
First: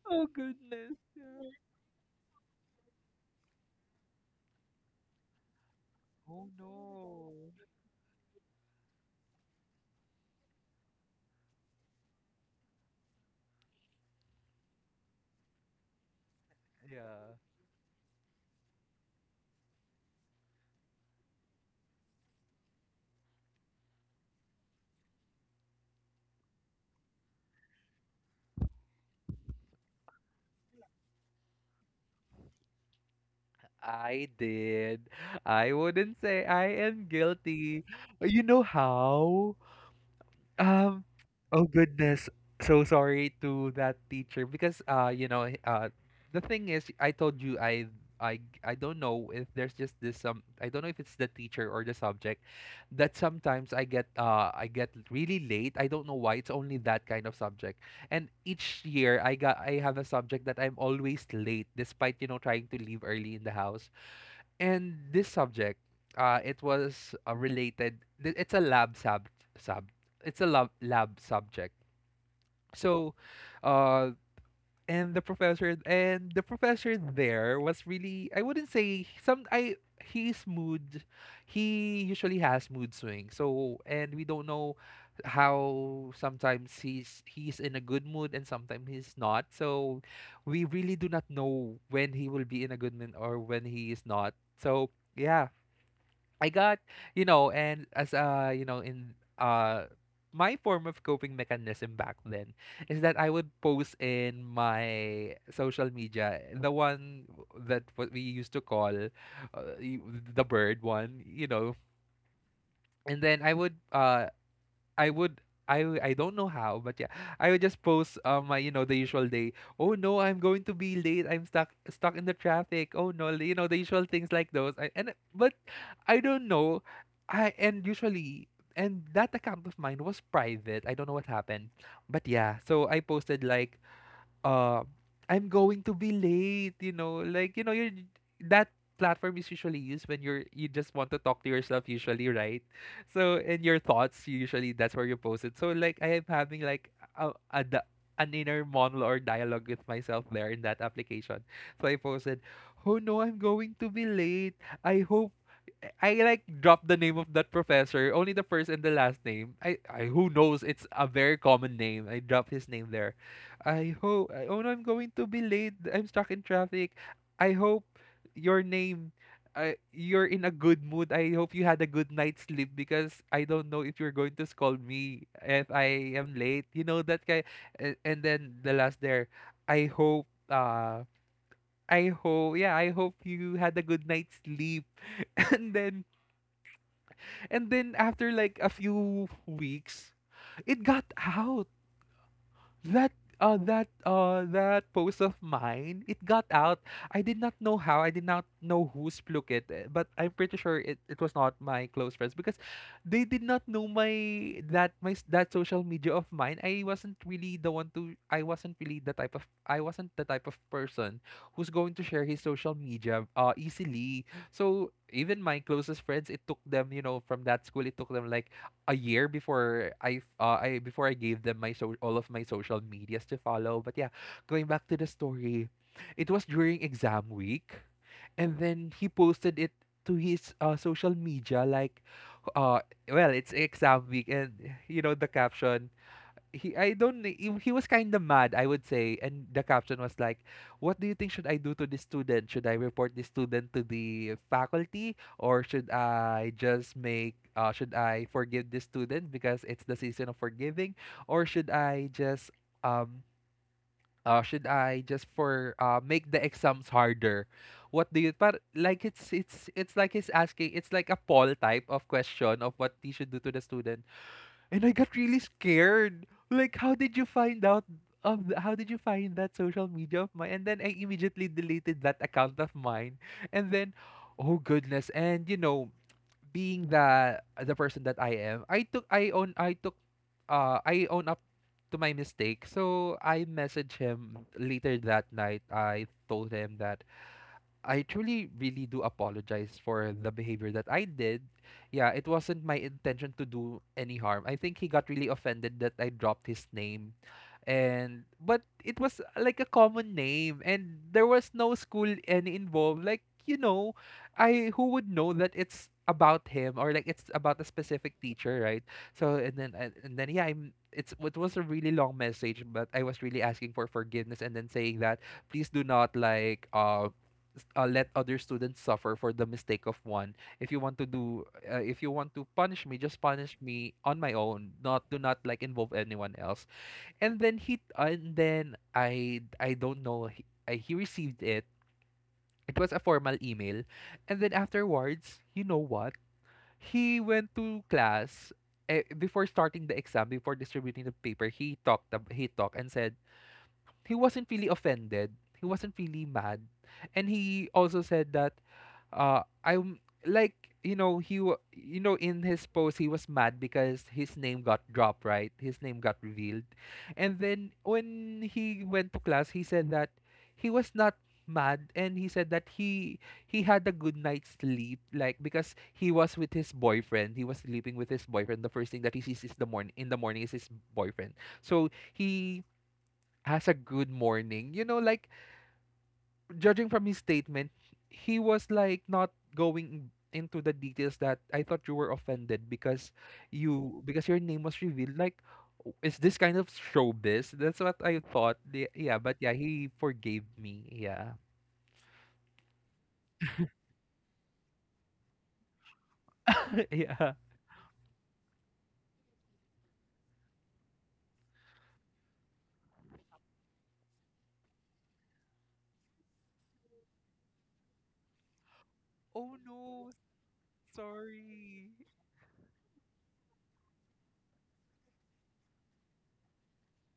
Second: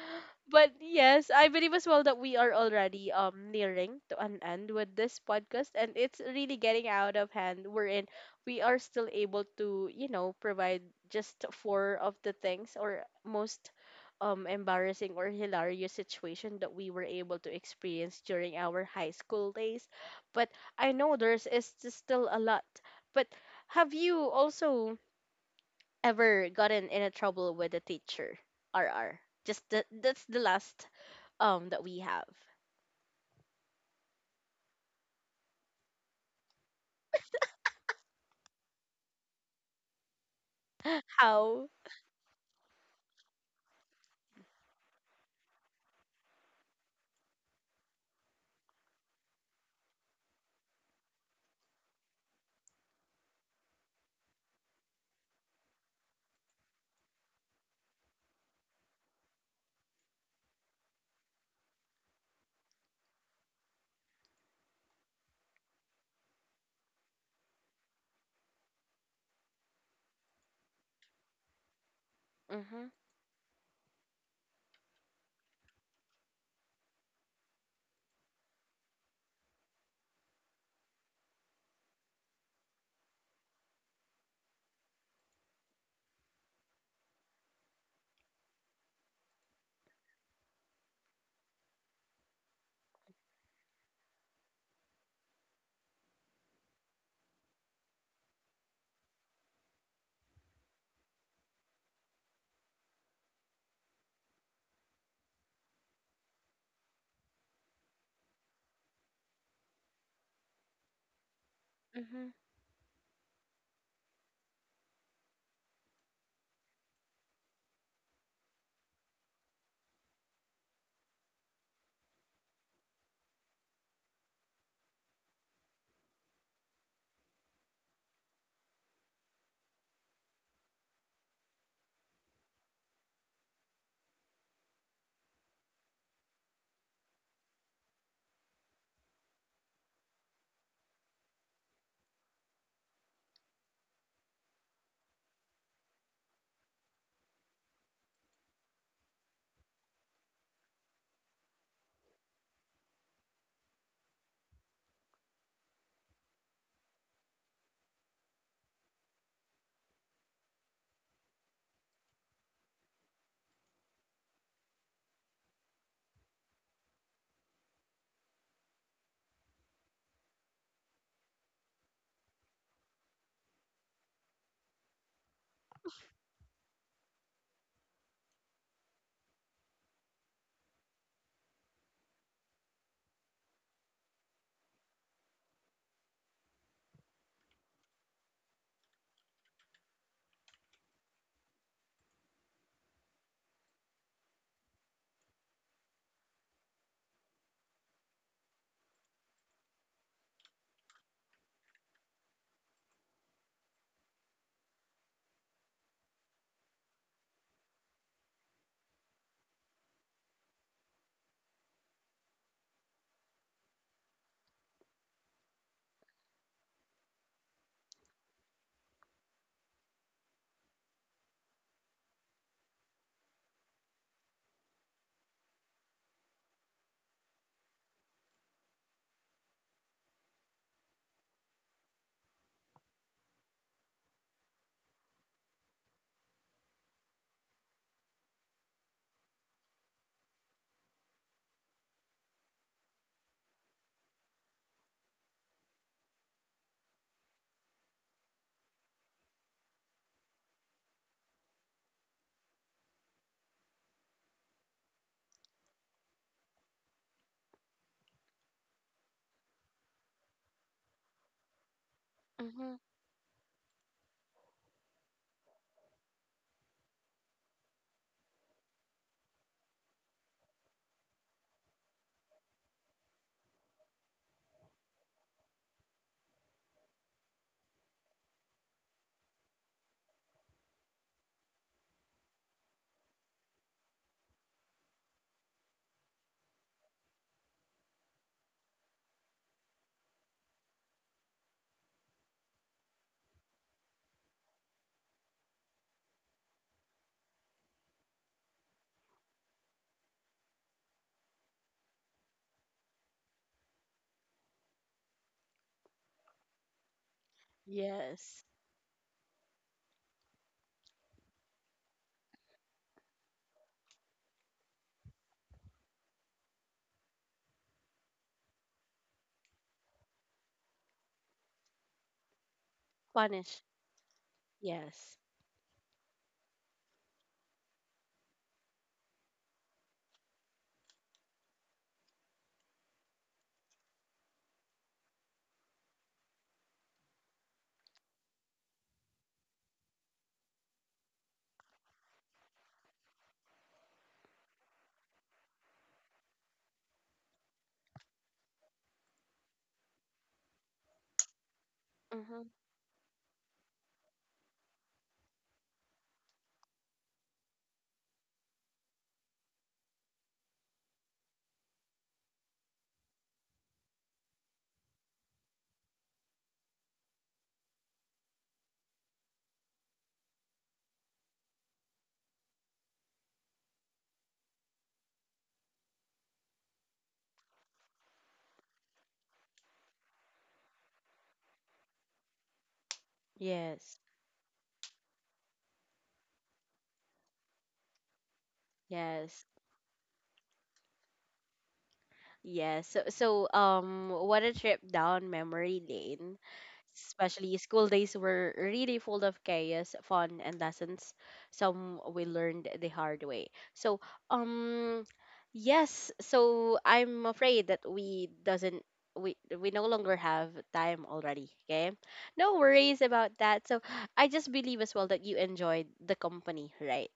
S2: Oh
S1: But
S2: goodness.
S1: yes,
S2: Yeah.
S1: I believe as well that we are already um nearing to an end with this podcast, and it's
S2: Oh
S1: really getting out of
S2: no.
S1: hand. We're in, we are still able to, you know, provide just four of the things or most um embarrassing or hilarious situation that we were
S2: Yeah.
S1: able to experience during our high school days. But I know there's is still a lot. But have you also ever gotten in a trouble with a teacher? R R. Just the, that's the last um that we have.
S2: I did. I wouldn't say I am guilty. You know how? Um, oh
S1: How?
S2: goodness. So sorry to that teacher because uh you know uh the thing is I told you I I I don't know if there's just this um I don't know if it's the teacher or the subject that sometimes I get uh I get really late. I don't know why. It's only that kind of subject. And each year I got I have a subject that I'm always late despite you know trying to leave early in the house. And this subject, uh, it was uh, related. th- It's a lab sub sub. It's a lab lab subject.
S1: Mhm.
S2: So, uh, and the professor and the professor there was really I wouldn't say some I his mood. He usually has mood swings. So and we don't know how sometimes he's he's in a good mood and sometimes he's not. So we really do not know when he will be in a good mood or when he is not. So yeah, I got, you know, and as uh, you know, in uh my form of coping mechanism back then is that I would post in my social media the one that what we used to call uh, y- the bird one, you know,
S1: Mhm.
S2: and then I would uh I would I w- I don't know how, but yeah, I would just post um my you know the usual day. Oh no, I'm going to be late. I'm stuck stuck in the traffic. Oh no, you know the usual things like those. I, and but I don't know. I and usually and that account of mine was private. I don't know what happened, but yeah. So I posted like uh, I'm going to be late, you know, like you know, you're that platform is usually used when you're you just want to talk to yourself usually, right? So in your thoughts, usually that's where you post it. So like I am having like a, a di- an inner monologue or dialogue with myself there in that application. So I posted, "Oh no, I'm going to be late. I hope." I I, like dropped the name of that professor, only the first and the last name. I, I who knows? It's a very common name. I dropped his name there. I hope. I, oh no, I'm going to be late. I'm stuck in traffic. I hope your name. Uh, you're in a good mood. I hope you had a good night's sleep because I don't know if you're going to scold me if I am late. You know that guy. And, and then the last there. I hope. Uh, I hope. Yeah, I hope you had a good night's sleep. and then and then after like a few weeks, it got out. That uh that uh that post of mine it got out. I did not know how. I did not know who splook it, eh, but I'm pretty sure it, it was not my close friends because they did not know my that my s- that social media of mine. I wasn't really the one to I wasn't really the type of I wasn't the type of person who's going to share his social media uh easily. So even my closest friends it took them you know from that school it took them like a year before I f- uh, I before I gave them my so all of my social medias to follow. But yeah, going back to the story, it was during exam week, and then he posted it to his uh, social media like, uh, well, it's exam week, and you know the caption, he I don't kn- he, he was kind of mad I would say and the caption was like what do you think should I do to this student, should I report this student to the faculty or should I just make uh, should I forgive this student because it's the season of forgiving or should I just um uh, should I just for uh, make the exams harder. What do you, but like it's it's it's like he's asking, it's like a poll type of question of
S1: Mhm.
S2: what he should do to the student. And I got really scared. Like, how did you find out of th- how did you find that social media of mine? And then I immediately deleted that account of mine. And then, oh goodness. And you know, being the the person that I am, I took I own I took uh I own up to my mistake. So I messaged him later that night. I told him that I truly really do apologize for the behavior that I did. Yeah, it wasn't my intention to do any harm. I think he got really offended that I dropped his name. And but it was uh, like a common name and there was no school any involved. Like, you know, I who would know that it's about him or like it's about a specific
S1: Yes.
S2: teacher, right? So and then and, and then yeah, I'm it's it was a really long message, but I was really asking for forgiveness and then saying that please do not like uh uh, let other students suffer for the mistake of one. If you want to do, uh, if you want to punish me, just punish
S1: Spanish.
S2: me on my own. Not
S1: Yes.
S2: do not like involve anyone else. And then he, and then I, I don't know. He, I, he received it. It was a formal email, and then afterwards, you know what? He went to class. eh, Before starting the exam, before distributing the paper, he talked. ab- He talked and said, he wasn't really offended. He wasn't really mad. And he also said that uh I'm like you know he wa- you know in
S1: Mhm.
S2: his post he was mad because his name got dropped, right? His name got revealed. And then when he went to class, he said that he was not mad and he said that he he had a good night's sleep like because he was with his boyfriend, he was sleeping with his boyfriend, the first thing that he sees is the morning in the morning is his boyfriend, so he has a good morning. You know, like judging from his statement, he was like not going into the details that I thought you were offended because
S1: Yes.
S2: you because your name was revealed. Like, "Oh, is this kind of showbiz?" That's what I thought. Yeah, yeah, but
S1: Yes.
S2: yeah, he forgave me. Yeah,
S1: Yeah, so so um what a trip down memory lane.
S2: yeah.
S1: Especially school days were really full of chaos, fun, and lessons, some we learned the hard way. So um yes, so I'm afraid that we doesn't we
S2: Oh
S1: we no
S2: no,
S1: longer have time already, okay?
S2: sorry.
S1: No worries about that. So I just believe as well that you enjoyed the company, right?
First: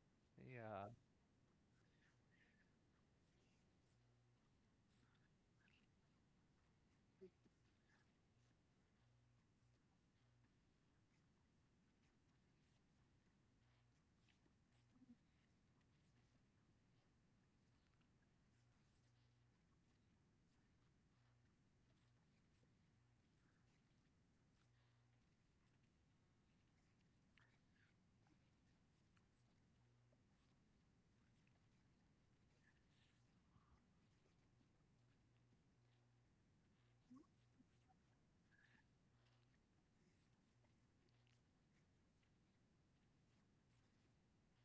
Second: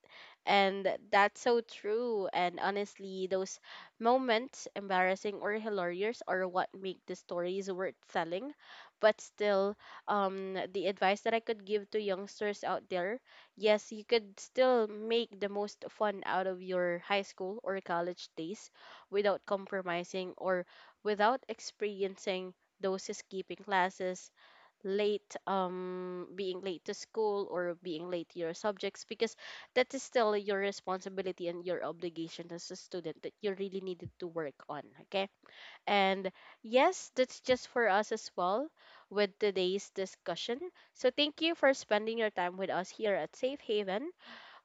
S2: Yeah,
S1: And that's so true. And honestly, those moments, embarrassing or hilarious, are what make the stories worth telling. But still, um, the advice that I could give to youngsters out there: yes, you could still make the most fun out of your high school or college days, without compromising, or without experiencing those skipping classes, late, um being late to school or being late to your subjects, because that is still your responsibility and your obligation as a student that you really needed to work on, okay. And yes, that's just for us as well with today's discussion. So thank you for spending your time with us here at Safe Haven.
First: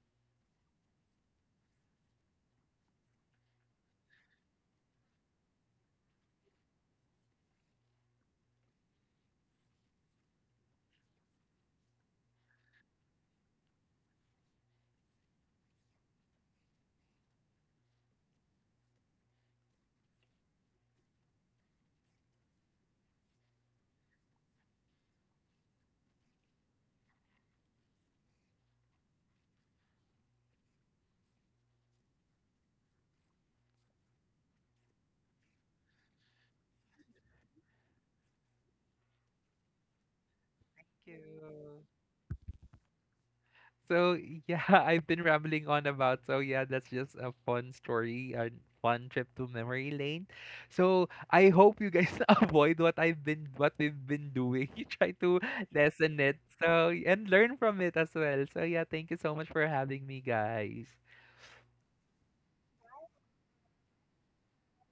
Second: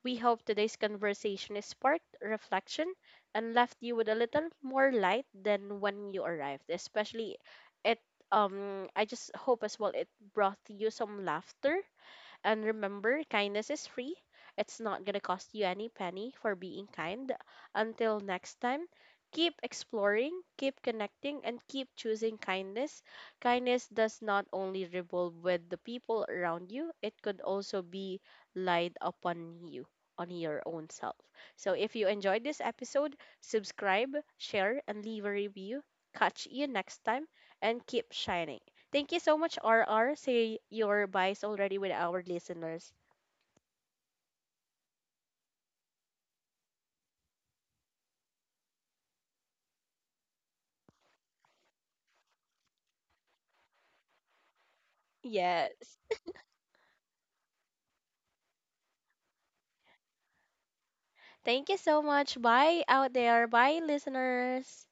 S1: We hope today's conversation is sparked reflection and left you with a little more light than when you arrived. Especially, it, um, I just hope as well it brought you some laughter. And remember, kindness is free. It's not going to cost you any penny for being kind. Until next time, keep exploring, keep connecting, and keep choosing kindness. Kindness does not only revolve with the people around you, it could also be lied upon you, on your own self. So if you enjoyed this episode, subscribe, share, and leave a review. Catch you next time and keep shining. Thank you so much, R R. Say your
S2: cute.
S1: buys already with our listeners.
S2: So yeah, I've been rambling on about. So yeah, that's just a fun story and fun trip to memory lane. So I hope you guys avoid what I've been what we've been doing. You try to
S1: Yes.
S2: lessen it. So and learn from it as well. So yeah, thank you so much for having me, guys.
S1: Thank you so much. Bye out there. Bye, listeners.